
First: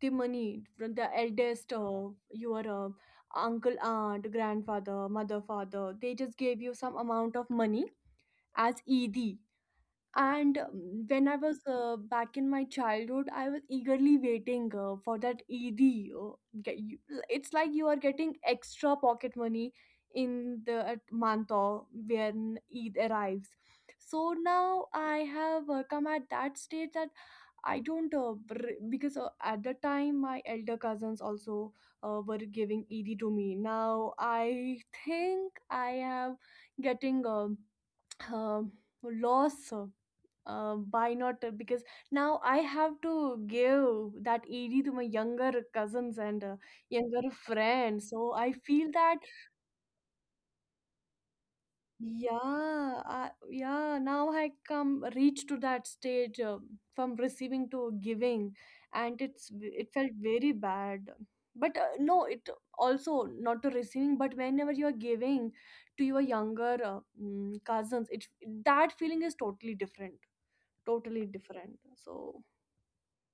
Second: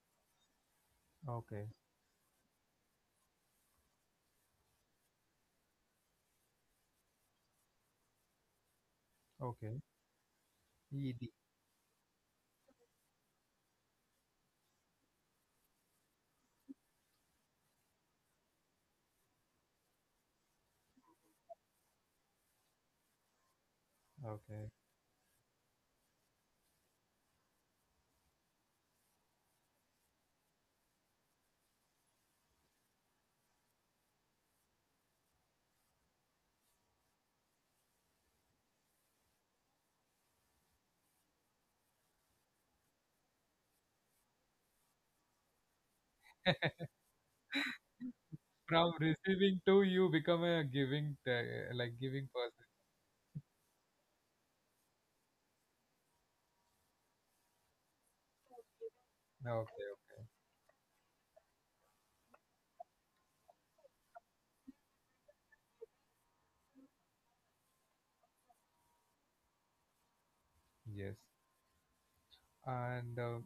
the money from the Okay. eldest, your uncle, aunt, grandfather, mother, father, they just gave you some amount of money as ed. Okay. And ED. when I was back in my childhood, I was eagerly waiting for that ed. uh, get you, it's like you are getting extra pocket money in the at month or when Eid arrives. So Okay. now I have come at that stage that I don't because at the time my elder cousins also were giving ED to me. Now I think I am getting a, um loss, by not because now I have to give that ED to my younger cousins and younger friends. So I From feel that. receiving to you become a giving, like giving person. Yeah, I, yeah. Now I come reach to that stage, from receiving to giving, and Okay. it's v- it felt Okay. very bad. But no, it also not to receiving, but whenever you are giving to your younger, cousins, it, that feeling is totally different, Yes. totally different. So And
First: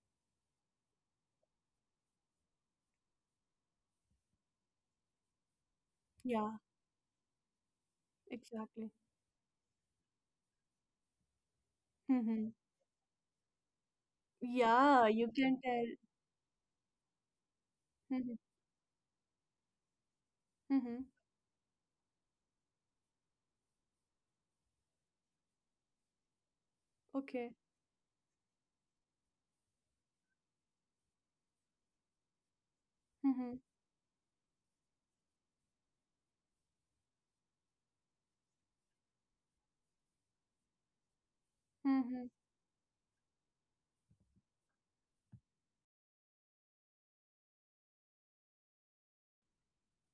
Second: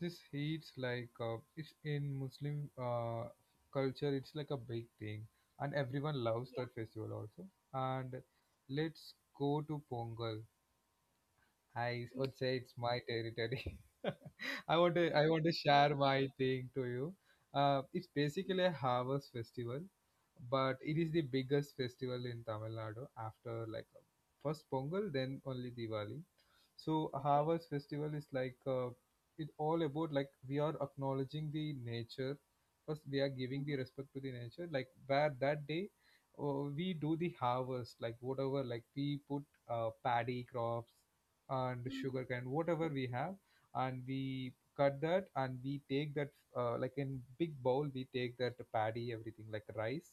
this heats like, it's in Muslim culture. It's like a big thing, and everyone loves yeah, that festival also. And exactly. let's go to Pongal. I would Mm-hmm. say it's my territory. Yeah, you I want to can tell. share my thing to you. It's Mm-hmm. basically a harvest festival, but it Mm-hmm. is the biggest festival in Tamil Nadu after like, first Pongal, then only Diwali. So Okay. harvest festival is like, it all about like we are acknowledging the nature. First, we are Mm-hmm. giving the respect to the nature. Like where that day, we do the harvest, like whatever, like we put paddy crops and sugar Mm-hmm. cane whatever we have, and we cut that and we take that, like in big bowl we take that paddy everything like rice,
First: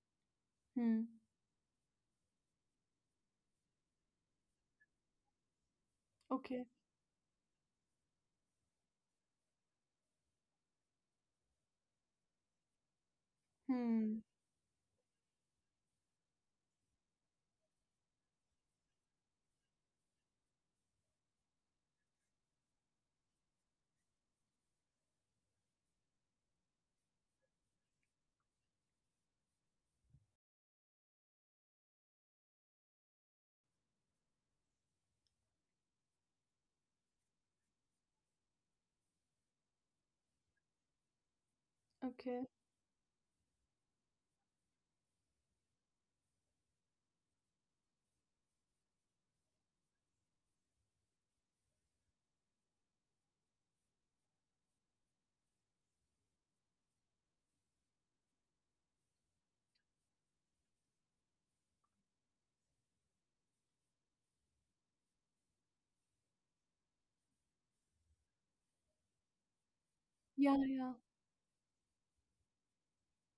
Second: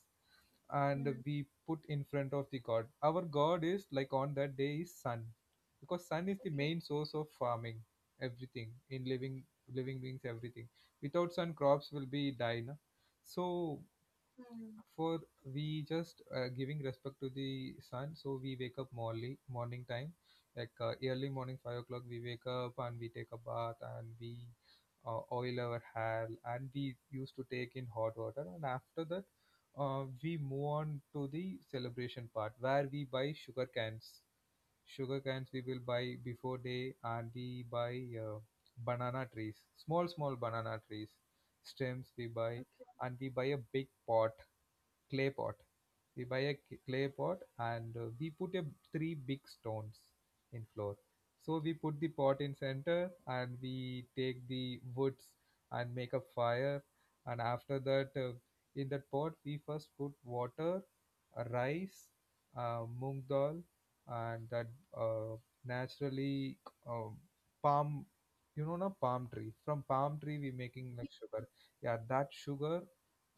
Hmm. and we put in front of the god. Our god is like on that day is sun, because sun is the Okay. main source of farming everything, in living beings everything. Without sun, crops will be die. No, so Hmm. for, we just giving respect to the sun. So we wake up morning morning time, like, early morning 5 o'clock we wake up and we take a bath, and we oil our hair, and we used to take in hot water. And after that, we move on to the celebration part, where we buy sugar cans. Sugar cans we will buy before day, and we buy banana trees, small small banana trees, stems we Okay. buy. And we buy a big pot, clay pot. We buy a clay pot, and we put a three big stones in floor. So we put the pot in center, and we take the woods and make a fire. And after that, in that pot, we first put water, rice, moong dal, and that, uh, naturally, um, palm, you know na, palm tree, from palm tree we Yeah, making yeah. like sugar. Yeah, that sugar.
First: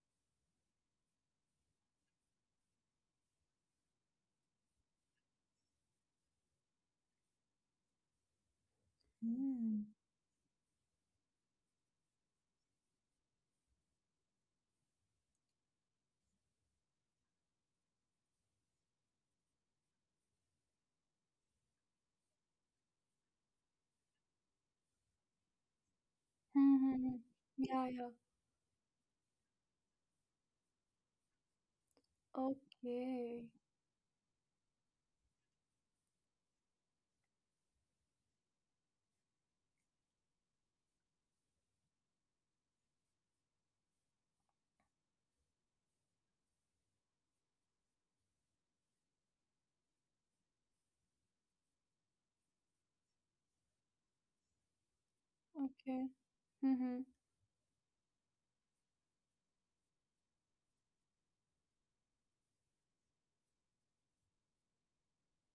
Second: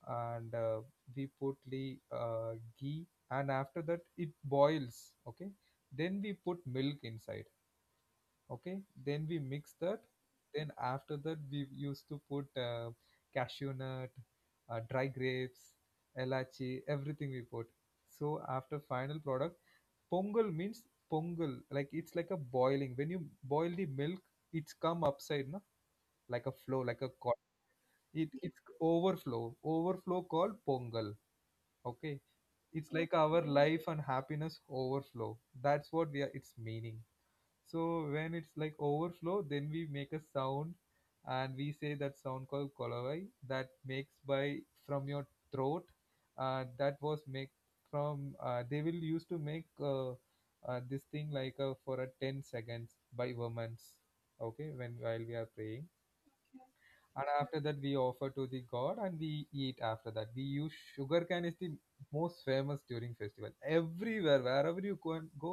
And we put the ghee, and after that it boils. Okay, then we put milk inside. Okay, then we mix Mm. that. Then after that we used to put cashew nut, dry grapes, elachi, everything we put. So after final product, pongal means, pongal like it's like a boiling. When you boil the milk, it's come upside no, like a Hmm, flow, hmm, like a hmm. Yeah, yeah. it's overflow, overflow called pongal. Okay. It's like Okay. our life and happiness overflow. That's what we are, it's meaning. So when it's like overflow, then we make a sound, and we say that sound called kolavai. That makes by from your throat. That was make from, they will used to make this thing, like, for a 10 seconds by women's. Okay, when while we are praying. Okay. Mm-hmm. And after that we offer to the god and we eat. After that we use sugarcane is the most famous during festival. Everywhere wherever you go and go,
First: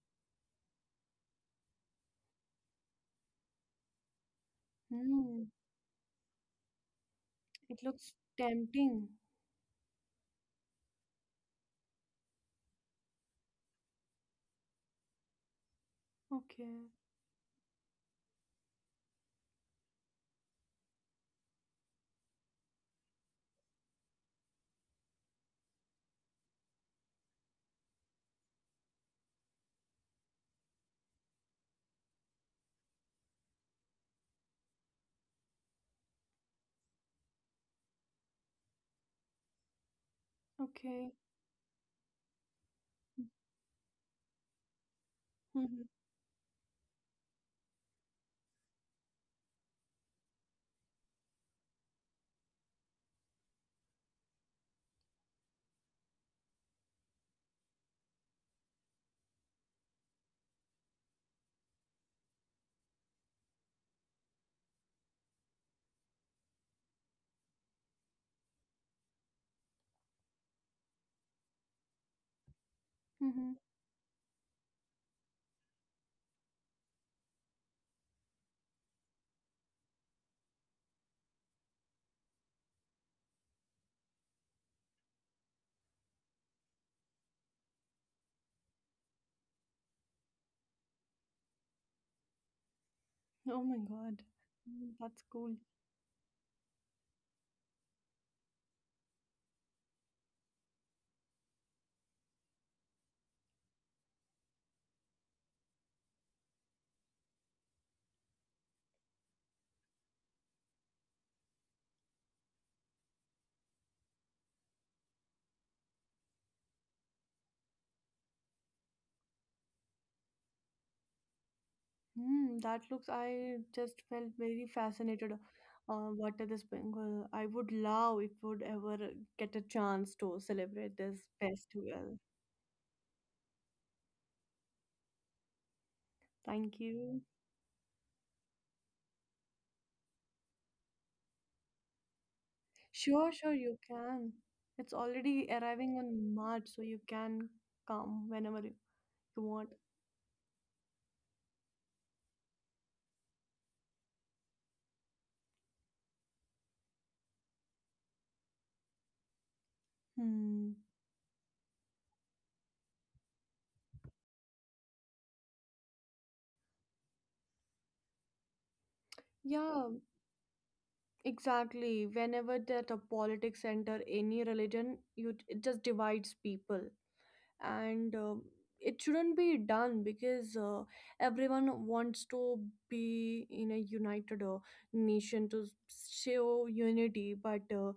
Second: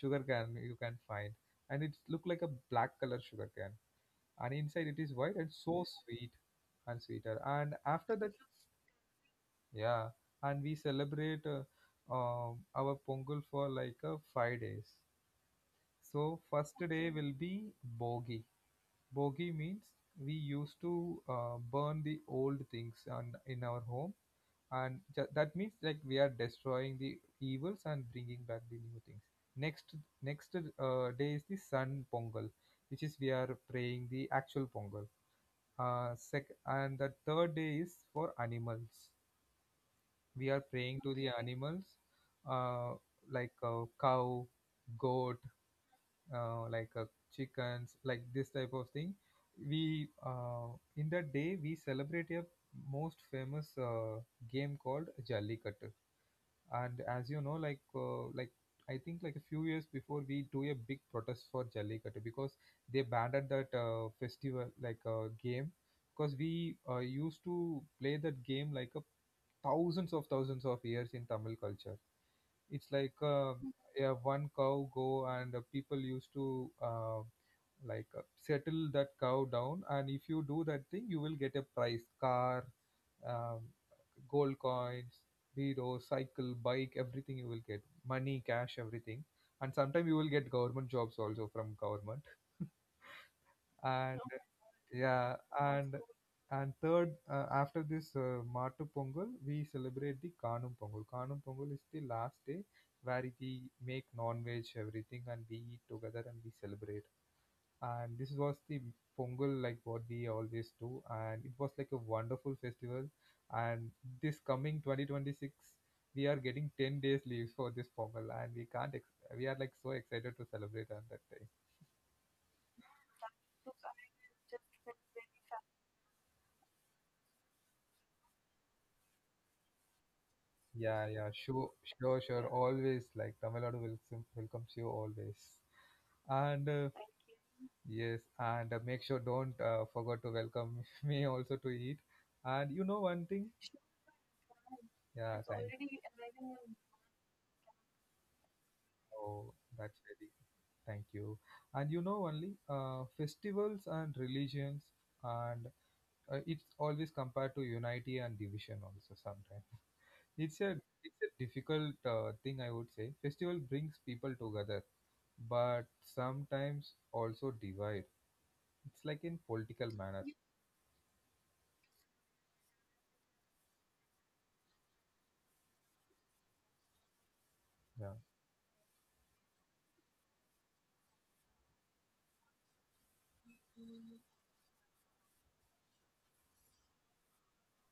sugarcane you can find. And it look like a black color sugarcane, and inside it is white Mm. and so sweet, and sweeter. And It looks after that, tempting. yeah, and we celebrate our pongal for like, 5 days. So first Okay. day will be bogi. Bogi means we used to burn the old things on, in our home, and that means like we are destroying the evils and bringing back the new things. Next, next day is the Sun Pongal, which is we are praying the actual Pongal. And the third day is for animals. We are praying Okay. to the animals, uh, like, cow, goat, Mm-hmm. Like, chickens, like this type of thing. We In that day we celebrate a most famous game called Jallikattu. And as you know, like, like I think like a few years before we do a big protest for Jallikattu, because they banned that festival, like, game, because we used to play that game like a thousands of years in Tamil culture. It's like, Mm-hmm. Yeah, one cow go, and people used to, settle that cow down. And if you do that thing, you will get a prize, car, um, gold coins, hero, cycle, bike, everything you will get, money, cash, everything. And sometimes you will get government jobs also from government. Oh my And God. Mm, that's yeah, cool. and third, after this Mattu Pongal, we celebrate the Kanum Pongal. Kanum Pongal is the last day where we make non-veg everything and we eat together and we celebrate. And this was the Pongal like what we always do, and it was like a wonderful festival. And this coming 2026, we are getting 10 days leaves for this Pongal, and we can't we are like so excited to celebrate on that day. Mm, that looks, I just felt very fascinated. What are this Bengal? I would love if would ever get a chance to celebrate Yeah, this yeah, sure, festival. sure. Always like Tamil Nadu welcomes you always. And Thank you. yes, and make sure don't forget to welcome me also to eat. And you know one Sure, thing? sure, you can. It's Yeah, already it's thank arriving already on arriving. March, so you can come whenever you you Oh, want. that's very, thank you. And you know, only festivals and religions and it's always compared to unity and division also sometimes. It's Hmm. a it's a difficult thing I would say. Festival brings people together, but sometimes also divide. It's like in Yeah, political manner. exactly. Whenever that a politics enter any religion, you it just divides people. And Yeah, it shouldn't be done, because everyone wants to be in a united nation to show unity, but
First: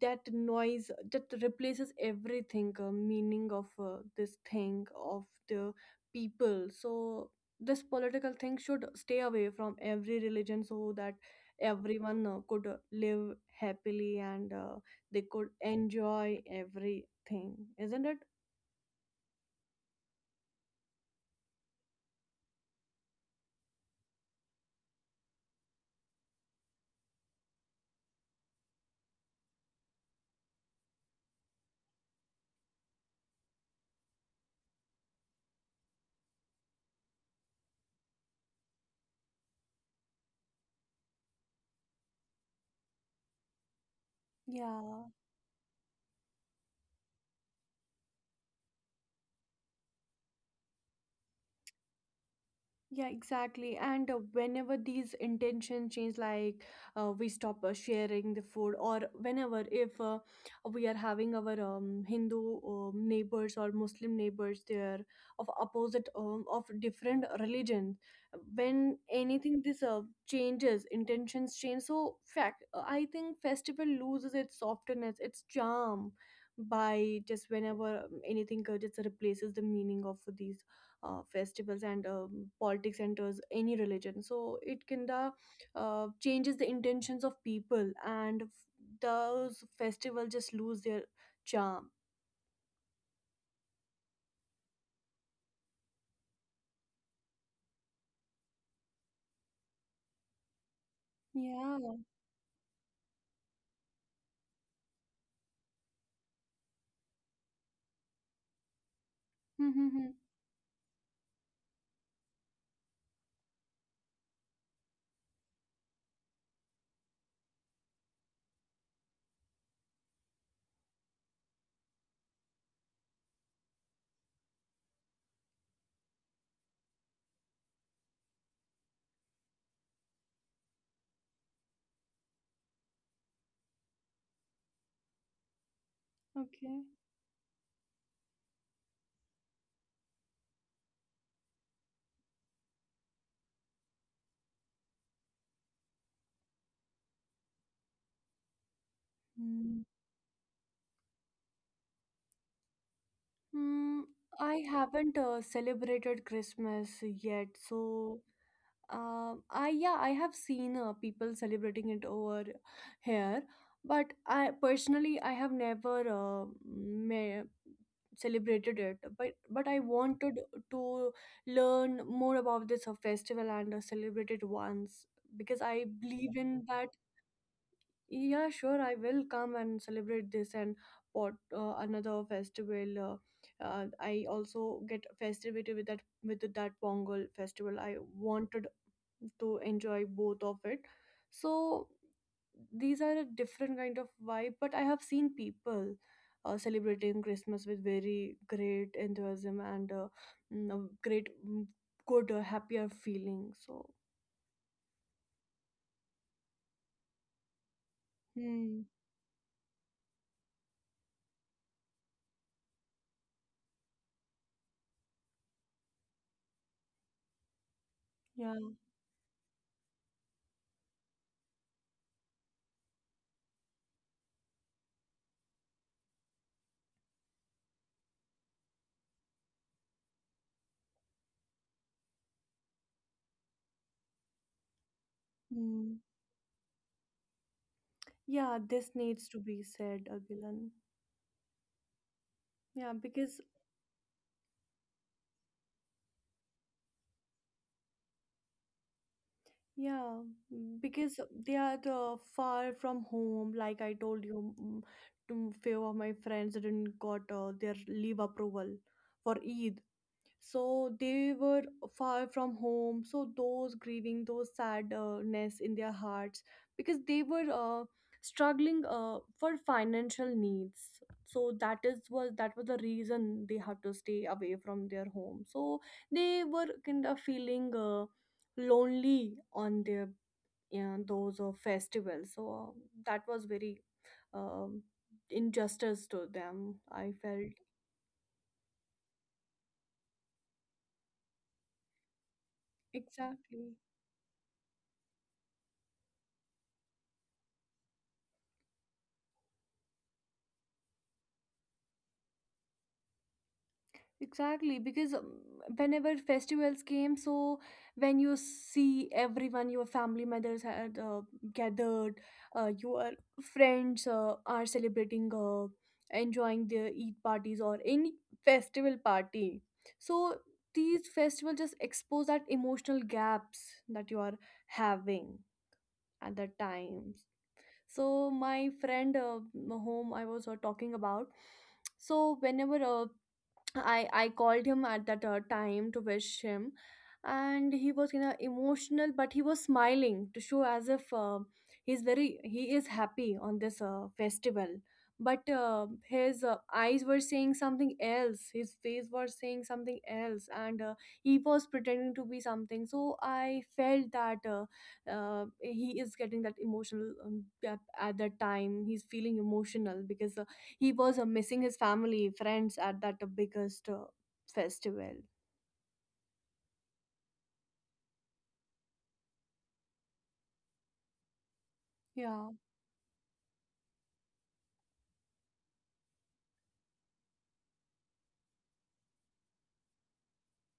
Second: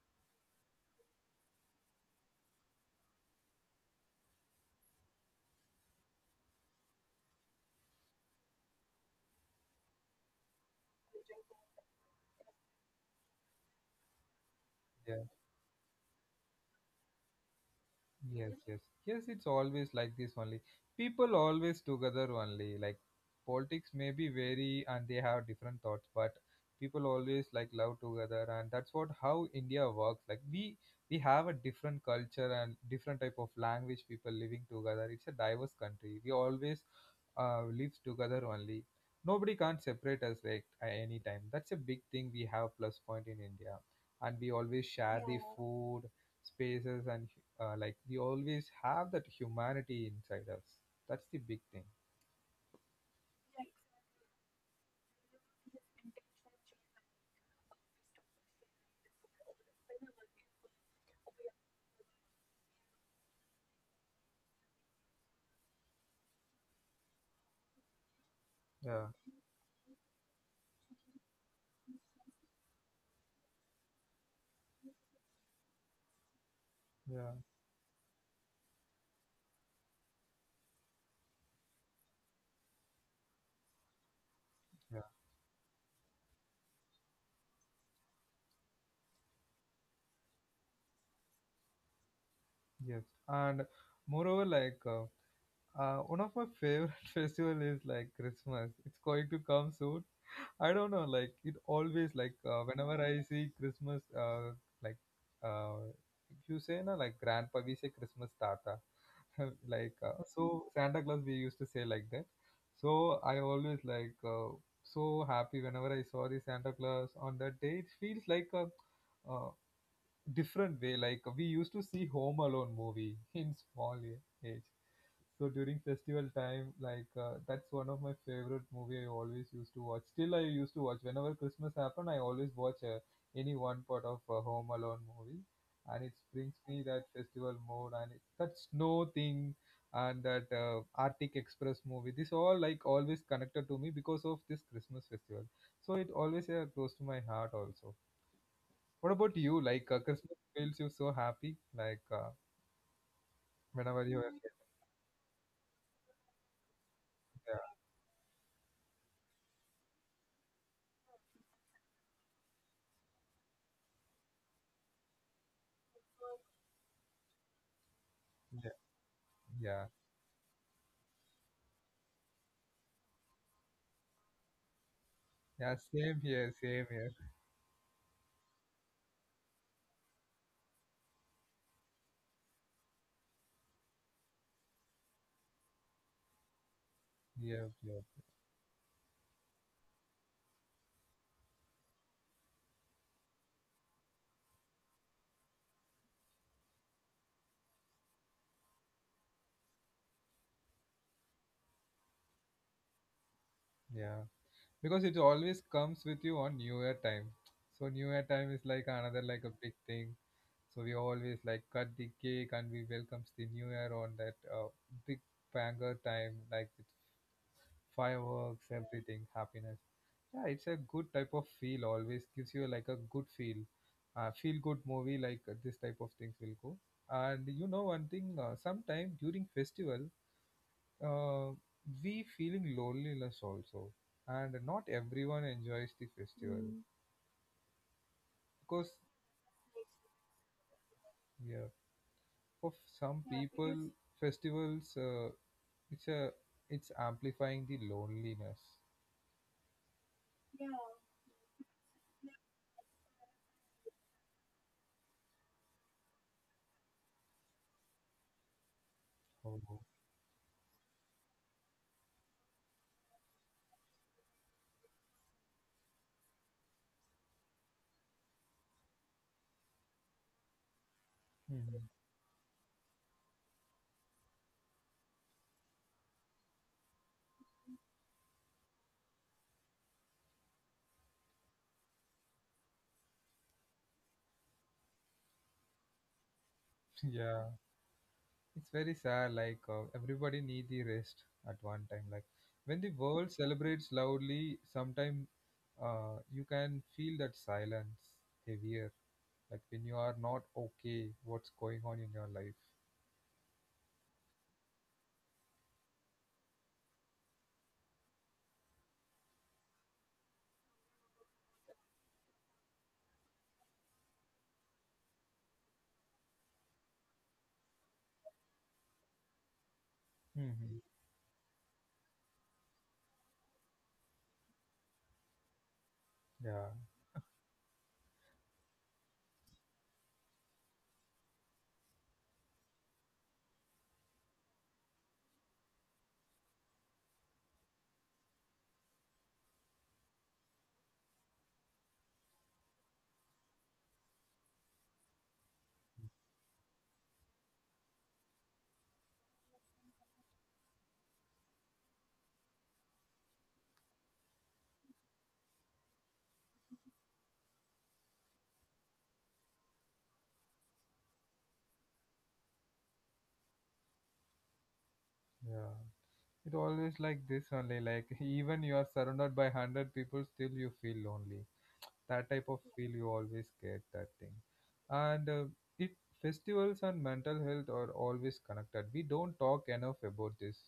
that noise that replaces everything, meaning of this thing of the people. So this political thing should stay away from every religion, so that everyone could live happily, and yeah. they could enjoy everything, isn't it? Yes, yes, yes. It's always like this only. People always together only. Like politics may be vary and they have different thoughts, but people always like love together, and that's what how India works. Like we have a different culture and different type of language. People living together. It's a diverse country. We always lives together only. Nobody can't separate us like at any time. That's a big thing we have, plus point in India. And we always Yeah, share the food, spaces, and like we always have that humanity inside us. That's the big thing. yeah, exactly. And whenever these intentions change, like we stop sharing the food, or whenever if we are having our Hindu neighbors or Muslim neighbors, they are of opposite of different religions. When Yeah, anything this changes, intentions change. So fact, I think festival loses its softness, its charm, by yeah, just whenever anything just replaces the meaning of these festivals, and politics enters any religion, so it yeah. kinda changes the intentions of people, and f- those festivals just lose their charm. Yes, and moreover, like, one of my favorite festival is like Christmas. It's going to come soon. I don't know, like it Yeah. always like, whenever I see Christmas, like, uh, you say na, like grandpa, we say Christmas tata. Like, Mm-hmm. so Santa Claus we used to say like that. So I always like, so happy, whenever I saw the Santa Claus on that day, it feels like a, uh, different way. Like we used to see Home Alone movie in small age. So during festival time, like, that's one of my favorite movie. I always used to watch. Still, I used to watch whenever Christmas happened. I always watch any one part of Home Alone movie, and it brings me that Okay. festival mode, and it, that snow thing, and that Arctic Express movie. This all like always connected to me because of this Christmas festival. So it always close to my heart also. What about you? Like, Hmm. Christmas feels you so happy. Like, whenever you are, Mm, I haven't celebrated Christmas yeah, yet, so, I, yeah, I have seen people celebrating it over here, but I personally I have never me- yeah, celebrated it. But yeah, I wanted to learn more about this festival and celebrate it once, yeah. because I Same here, believe in same that. here. Yeah, sure, I will come and celebrate this and pot another festival. I also get festivity with that, with that Pongal Yeah, festival. yeah, I wanted to enjoy both of it. So these are a different kind of vibe, but I have seen people celebrating Christmas with very great enthusiasm and a great mm, good happier feeling. So. yeah. Because it always comes with you on New Year time. So New Year time is Hmm. like another like a big thing. So we always like cut the cake and we welcomes the New Year on that big banger time. Like with Yeah. fireworks, everything, happiness. Yeah, it's a good type of feel. Always gives you like a good feel, feel good movie like this type of things will go. And you know one thing, sometime during festival, uh, we feeling loneliness also, and not everyone Hmm. enjoys the festival Yeah, this because needs to be said, Agilan. yeah, for Yeah, some because people, festivals it's a it's amplifying the loneliness. yeah, because they are the far from home. Like I told you, to few of my friends didn't got their leave approval for Eid, Oh, so they were far from home, so those grieving, those sadness in their hearts because they were struggling for financial needs, so that mhm. is was that was the reason they had to stay away from their home. So they were kind of feeling lonely on their, yeah, those festivals. So that was very um, injustice to them I felt. yeah. It's very sad. Like everybody need the rest at one time. Like when the world Exactly. celebrates loudly, sometime you can feel that silence heavier. Like when you are not okay, what's going on in your life? Exactly, because whenever festivals came, so when you see everyone, your family members had gathered, your friends are celebrating, enjoying their Eid parties or any festival party. So Hmm. these festivals just expose that emotional gaps that you are having at that Yeah, times. So my friend home I was talking about. So whenever uh, I called him at that time to wish him, and he was, you know, emotional, but he was smiling to show as if he is happy on this festival. But his eyes were saying something else. His face was saying something else, and he was pretending to be something. So I felt that he is getting that emotional at that time. He's feeling emotional because he was missing his family, friends at that biggest festival. yeah. It always like this only. Like even you are surrounded by 100 people, still you feel lonely. That Yeah. type of feel you always get that thing, and it festivals and mental health are always connected. We don't talk enough about this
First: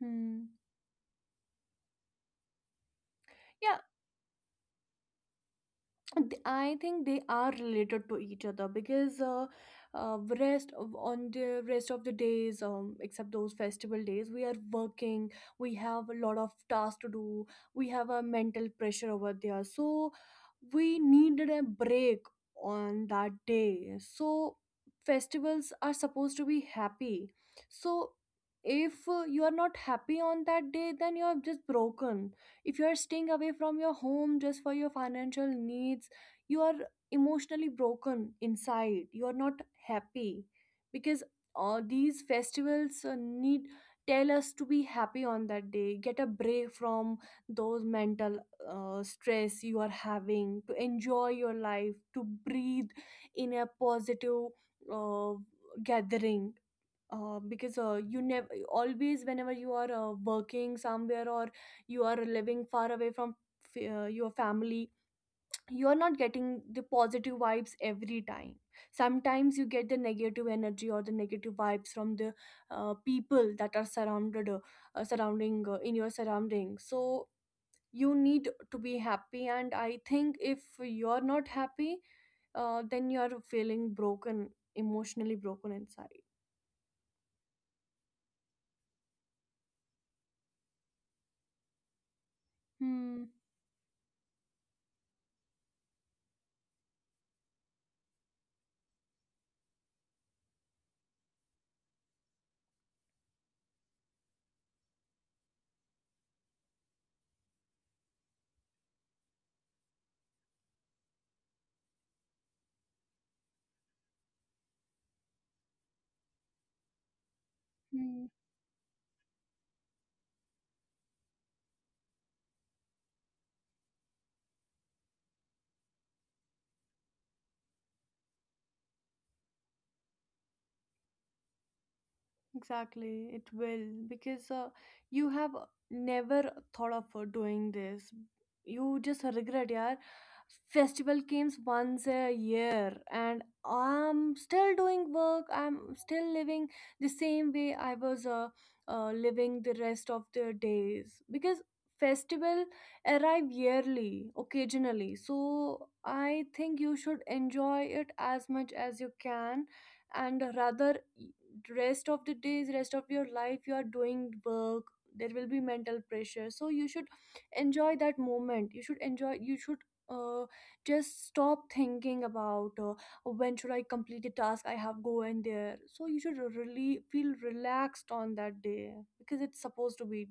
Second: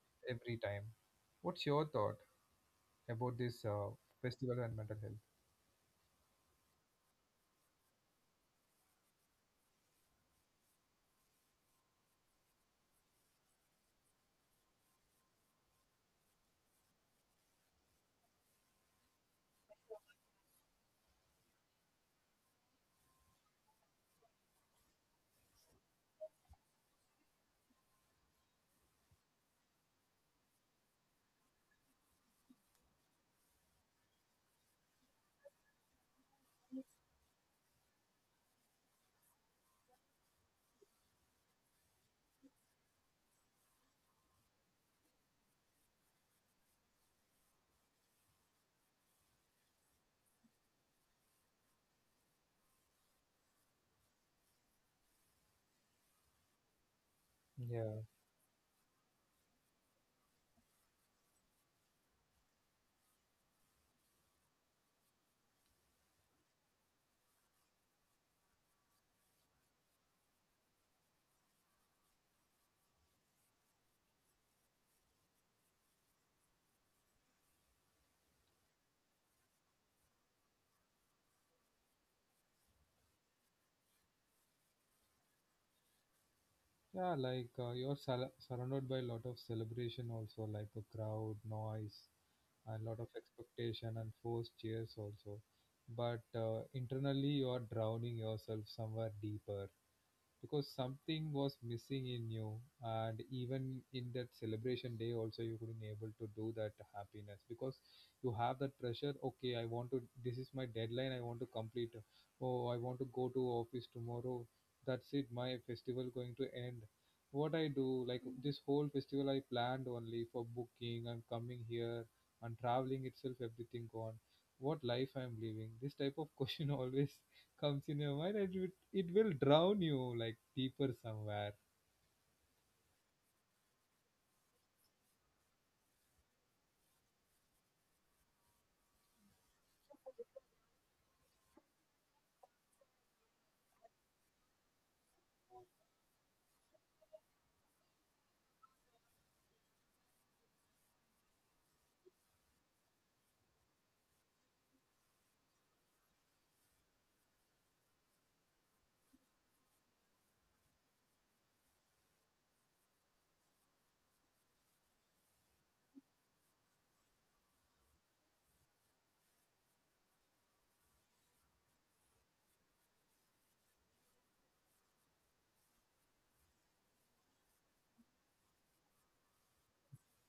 Hmm. every time. What's your thought about this Yeah, festival and mental health? I think they are related to each other because rest of, on the rest of the days, except those festival days, we are working. We have a lot of tasks to do. We have a mental pressure over there, so we needed a break on that day. So festivals are supposed to be happy. So if you are not happy on that day, then you are just broken. If you are staying away from your home just for your financial needs, you are emotionally broken inside. You are not happy because these festivals need, tell us to be happy on that day, get a break from those mental stress you are having, to enjoy your life, to breathe in a positive uh, gathering, because Yeah, you never, always whenever you are working somewhere or you are living far away from your family, you're not getting the positive vibes every time. Sometimes you get the negative energy or the negative vibes from the people that are surrounded surrounding in your surroundings. So you need to be happy, and I think if you're not happy, then you're feeling broken, emotionally broken inside. yeah, like you're surrounded by a lot of celebration also, like a crowd, noise, and lot of Hmm. expectation and forced cheers also. But internally, you are drowning yourself somewhere deeper, because something was missing in you, and even in that celebration day also you couldn't able to do that happiness because you have that pressure. Okay, I want to, this is my deadline, I want to complete, oh I want to go to office tomorrow, that's it, my festival going to end. What I do, like Hmm. this whole festival I planned only for booking and coming here, and traveling itself, everything gone. What life I'm living, this type of question always comes in your mind, and you, it will drown you like deeper somewhere. Exactly, it will, because you have never thought of doing this. You just regret, yeah. Festival comes once a year, and I'm still doing work. I'm still living the same way I was living the rest of the days because festival arrive yearly, occasionally. So I think you should enjoy it as much as you can, and rather, rest of the days, rest of your life, you are doing work. There will be mental pressure, so you should enjoy that moment. You should enjoy. You should, uh, just stop thinking about when should I complete the task I have go in there. So you should really feel relaxed on that day because it's supposed to be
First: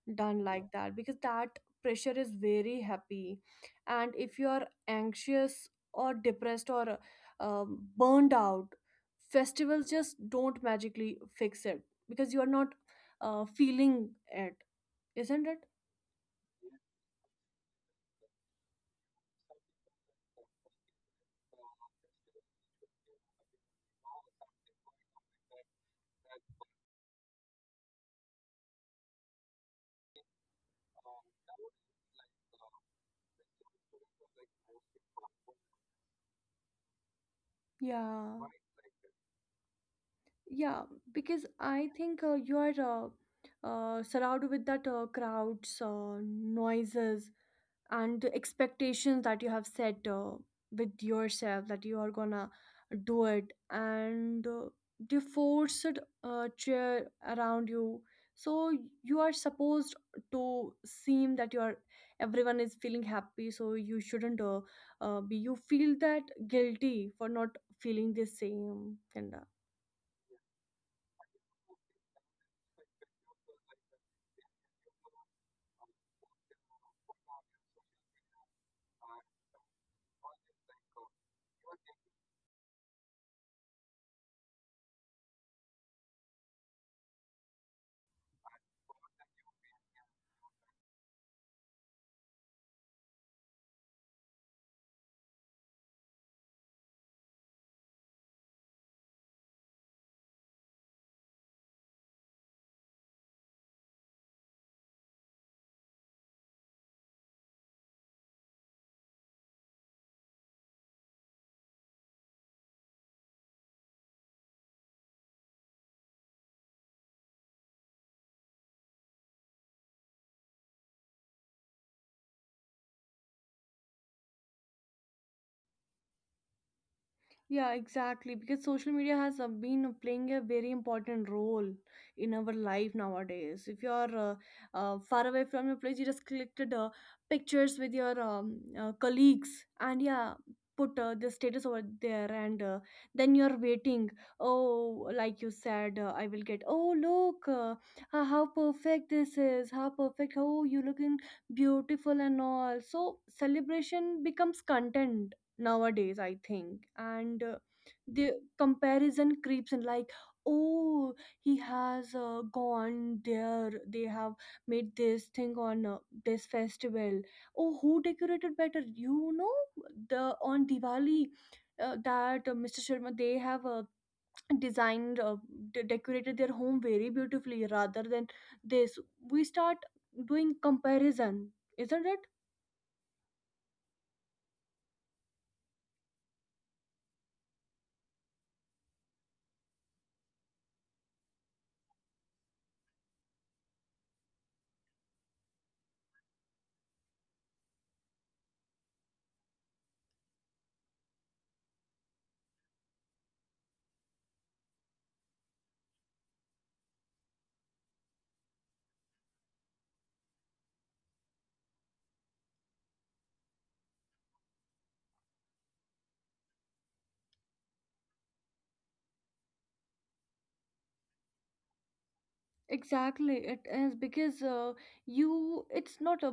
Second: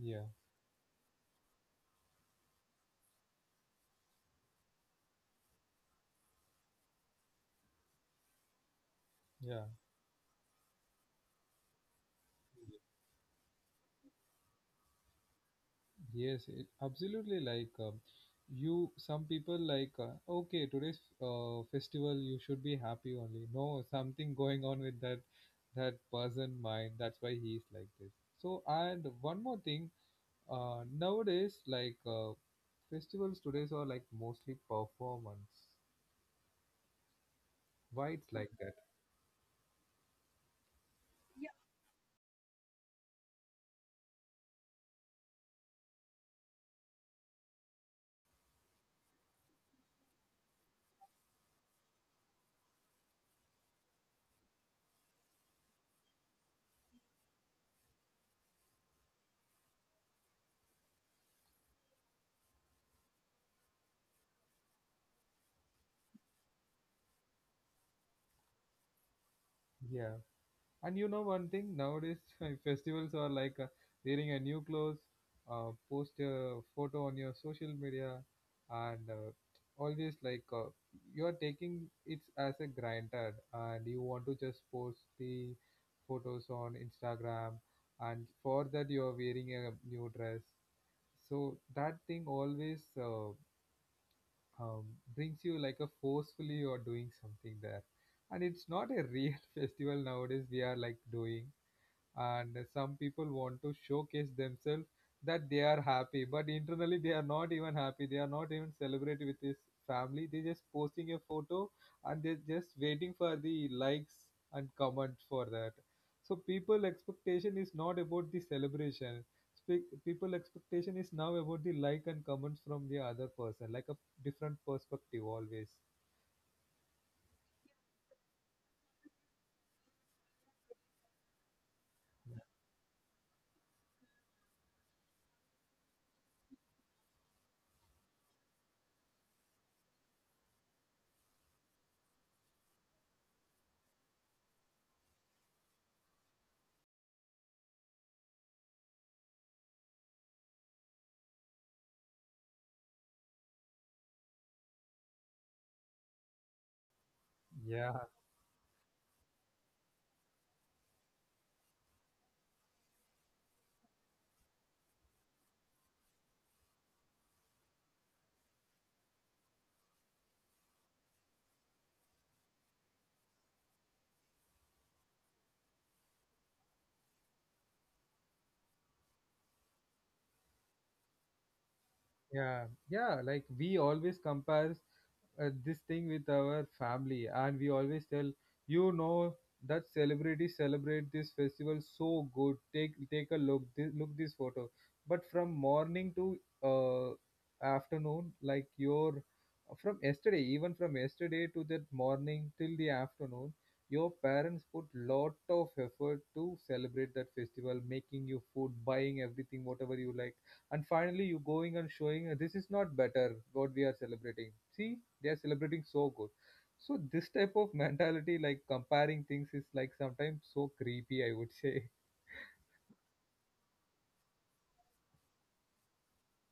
Yeah, done like that, because that pressure is very happy. And if you are anxious or depressed or uh, burned out, yeah, festivals just don't magically fix it, because you are not feeling it, isn't it? yes it, absolutely like you, some people like okay today's festival you should be happy only, no, something going on with that person mind, that's why he's like this. So, and one more thing, nowadays like festivals today's are like mostly performance. Why it's like Yeah. that? Yeah, because I think you are surrounded with that crowds, noises and the expectations that you have set with yourself, that you are gonna do it. And they force cheer around you. So you are supposed to seem that you are, everyone is feeling happy, so you shouldn't be, you feel that guilty for not feeling the same kinda. Yeah. And you know one thing, nowadays festivals are like wearing a new clothes, post a photo on your social media, and always like you are taking it as a granted, and you want to just post the photos on Instagram, and for that you are wearing a new dress. So that thing always um, brings you like a forcefully you are doing something there, and it's not a real festival nowadays. We are like doing, and some people want to showcase themselves that they are happy, but internally they are not even happy, they are not even celebrating with his family, they just posting a photo, and they're just waiting for the likes and comments for that. So people expectation is not about the celebration. Speak, people expectation is now about the like and comments from the other person, like a different perspective always. Yeah, exactly. Because social media has been playing a very important role in our life nowadays. If you're far away from your place, you just collected pictures with your colleagues and, yeah, put the status over there. And then you're waiting. Oh, like you said, I will get, oh, look, how perfect this is, how perfect, oh, you looking beautiful and all. So celebration becomes content nowadays, I think. And the comparison creeps in, like, oh, he has gone there, they have made this thing on this festival. Oh, who decorated better, you know, the, on Diwali, that Mr. Sharma, they have designed, decorated their home very beautifully rather than this. We start doing comparison, isn't it? Yeah yeah, like we always compare this thing with our family, and we always tell, you know, that celebrities celebrate this festival so good, take a look this photo. But from morning to uh, afternoon like your, from yesterday, even from yesterday to that morning till the afternoon, your parents put lot of effort to celebrate that festival, making you food, buying everything whatever you like, and finally you going and showing this is not better what we are celebrating, see, they are celebrating so good. So this type of mentality like comparing things is like sometimes so creepy, I would say. Exactly, it is because you, it's not a,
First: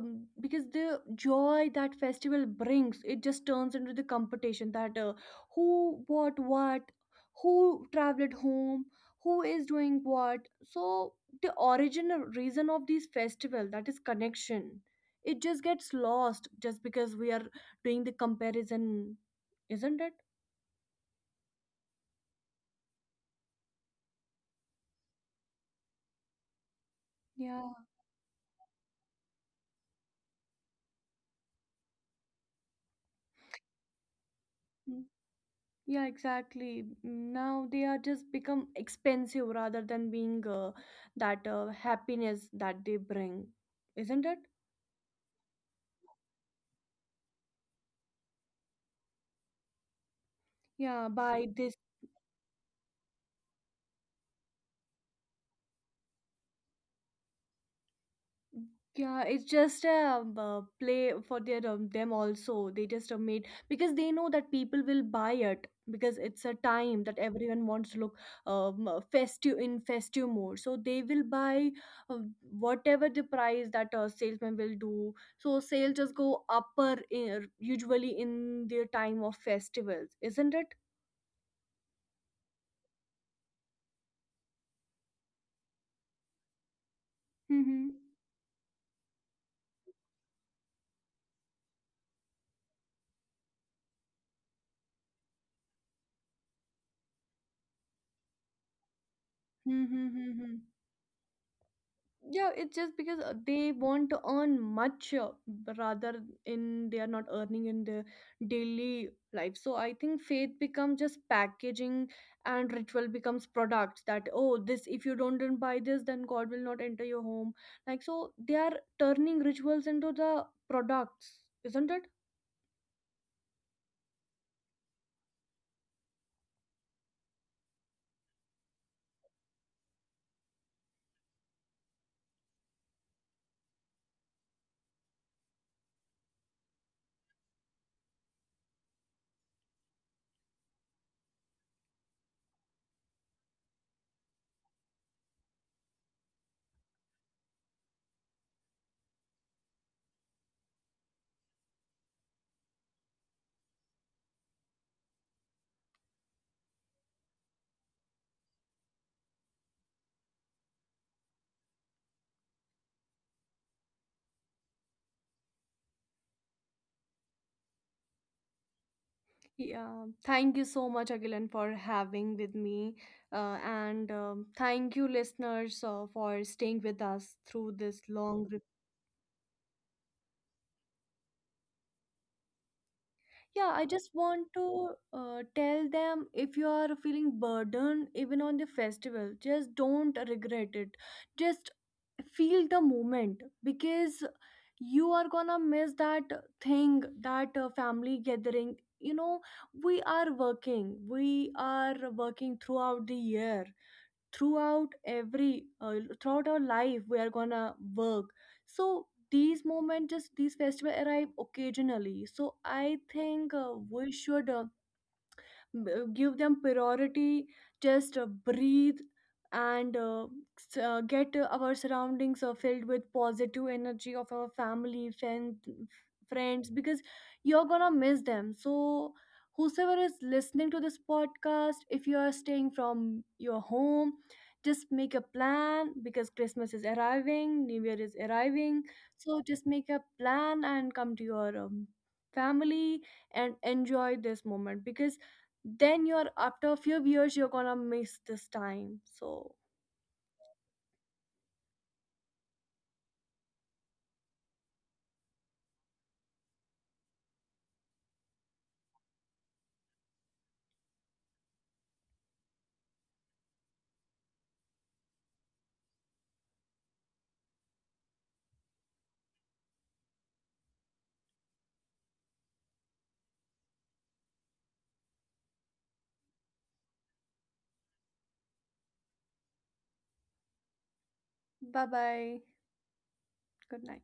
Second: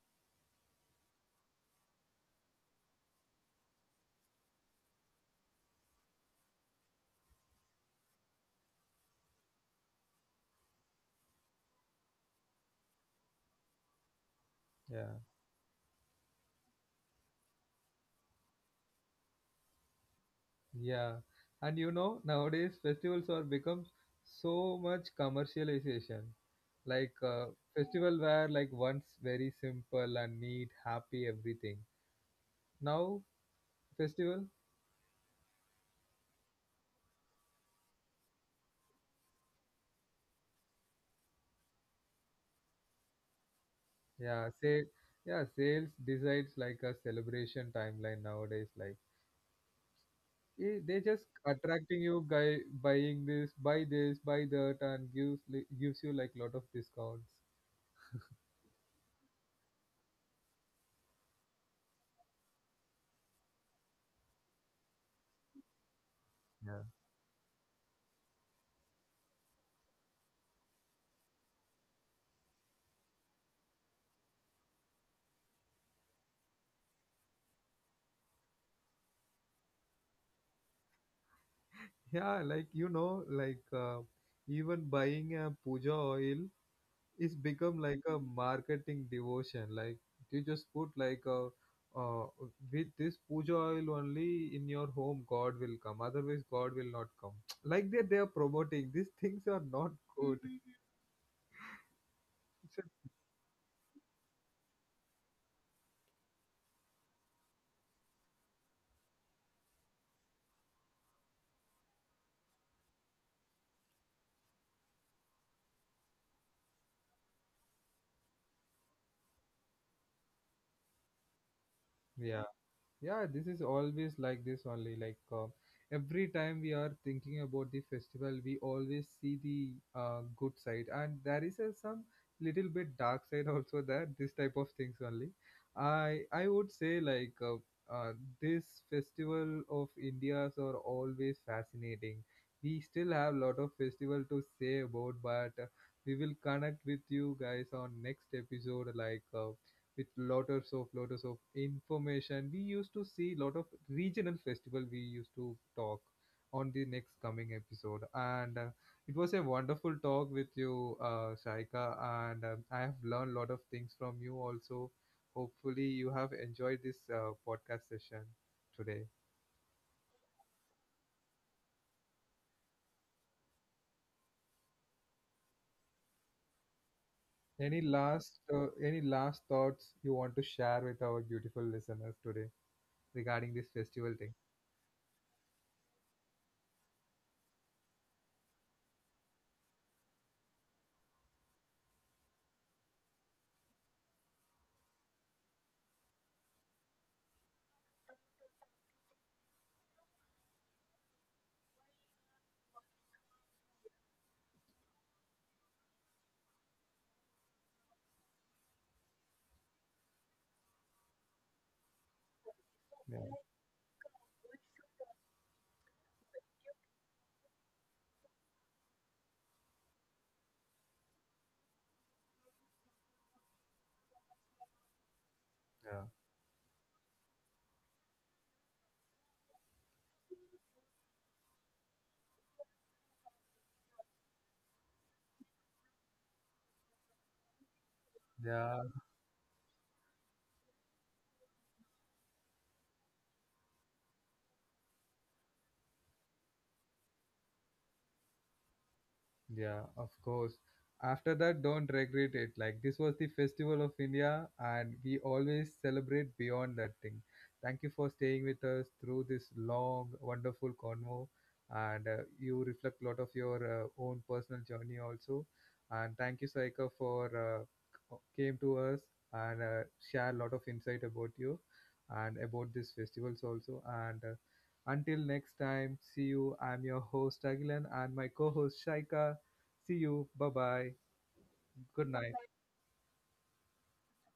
because the joy that festival brings, it just turns into the competition that who bought what, who traveled home, who is doing what. So the original reason of these festival, that is connection, Yeah. it just gets lost just because we are doing the comparison, isn't it? Yeah, and you know nowadays festivals are become so much commercialization, like Yeah. festival were like once very simple and neat, happy, everything. Now festival, Yeah, exactly. Now they are just become expensive rather than being that happiness that they bring, isn't it? yeah say, yeah, sales decides like a celebration timeline nowadays. Like, eh, Yeah, they just by this. attracting you, guy buying this, buy that, and gives you like lot of discounts. Yeah, it's just a play for their them also. They just made because they know that people will buy it because it's a Yeah. time that everyone wants to look festive, in festive mode. So they will buy uh, whatever the price that salesman will do. So sales just go upper in, usually in their time of festivals, isn't it? Yeah, like you know, like even buying a puja oil is become like a Mm-hmm. marketing devotion. Like you just put like a uh, with this puja oil only in your home, God will come. Otherwise, God will not come. Like that, they are promoting. These things are not Mm-hmm. good. Mm-hmm. Yeah, it's It's just a- because they want to earn much rather, in, they are not earning in their daily life. So I think faith becomes just packaging and ritual becomes products, that, oh, this, if you don't then buy this, then God will not enter your home. Like, so they are turning rituals into the products, isn't it? Yeah. Yeah, this is always like this only. Like every time we are thinking about the festival, we always see the good side, and there is some little bit dark side also there. This type of things only. I would say like uh, this festival of India's are always fascinating. We still have lot of festival to say about, but we will connect with you guys on next episode. Like with lotters of information. We used to see lot of regional festival. We used to talk on the next coming episode, and it was a wonderful talk with you, Shaika, and I have learned a lot of things from you also. Hopefully, you have enjoyed this podcast session today. Yeah. Thank you so much, Agilan, for having with me. And Thank you, listeners, for staying with us through this long. Any last thoughts you want to share with our beautiful listeners today regarding Yeah, this I just festival thing? want to tell them, if you are feeling burdened even on the festival, just don't regret it. Just feel the moment because you are gonna miss that thing, that family gathering. You know, we are working throughout the year, throughout every throughout our life we are gonna work. So these moments, just these festivals arrive occasionally, so Yeah. I think we should, give them priority. Just breathe and get our surroundings filled with positive energy of our Yeah. friends, because you're gonna miss them. So whosoever is listening to this podcast, if you are staying from your home, just make a plan, because Christmas is arriving, New Year is Yeah. arriving. So just make a plan and come to your family and enjoy this moment, because then you're, after a few years, you're gonna miss this time. Yeah, So of course. After that, don't regret it. Like, this was the festival of India, and we always celebrate beyond that thing. Thank you for staying with us through this long, wonderful convo. And you reflect a lot of your own personal journey also. And thank you, Saika, for came to us and share a lot of insight about you and about these festivals also. And until next time, see you. I'm your host, Agilan, and my co host, Shaika. See you. Bye bye. Good bye night. bye, good night.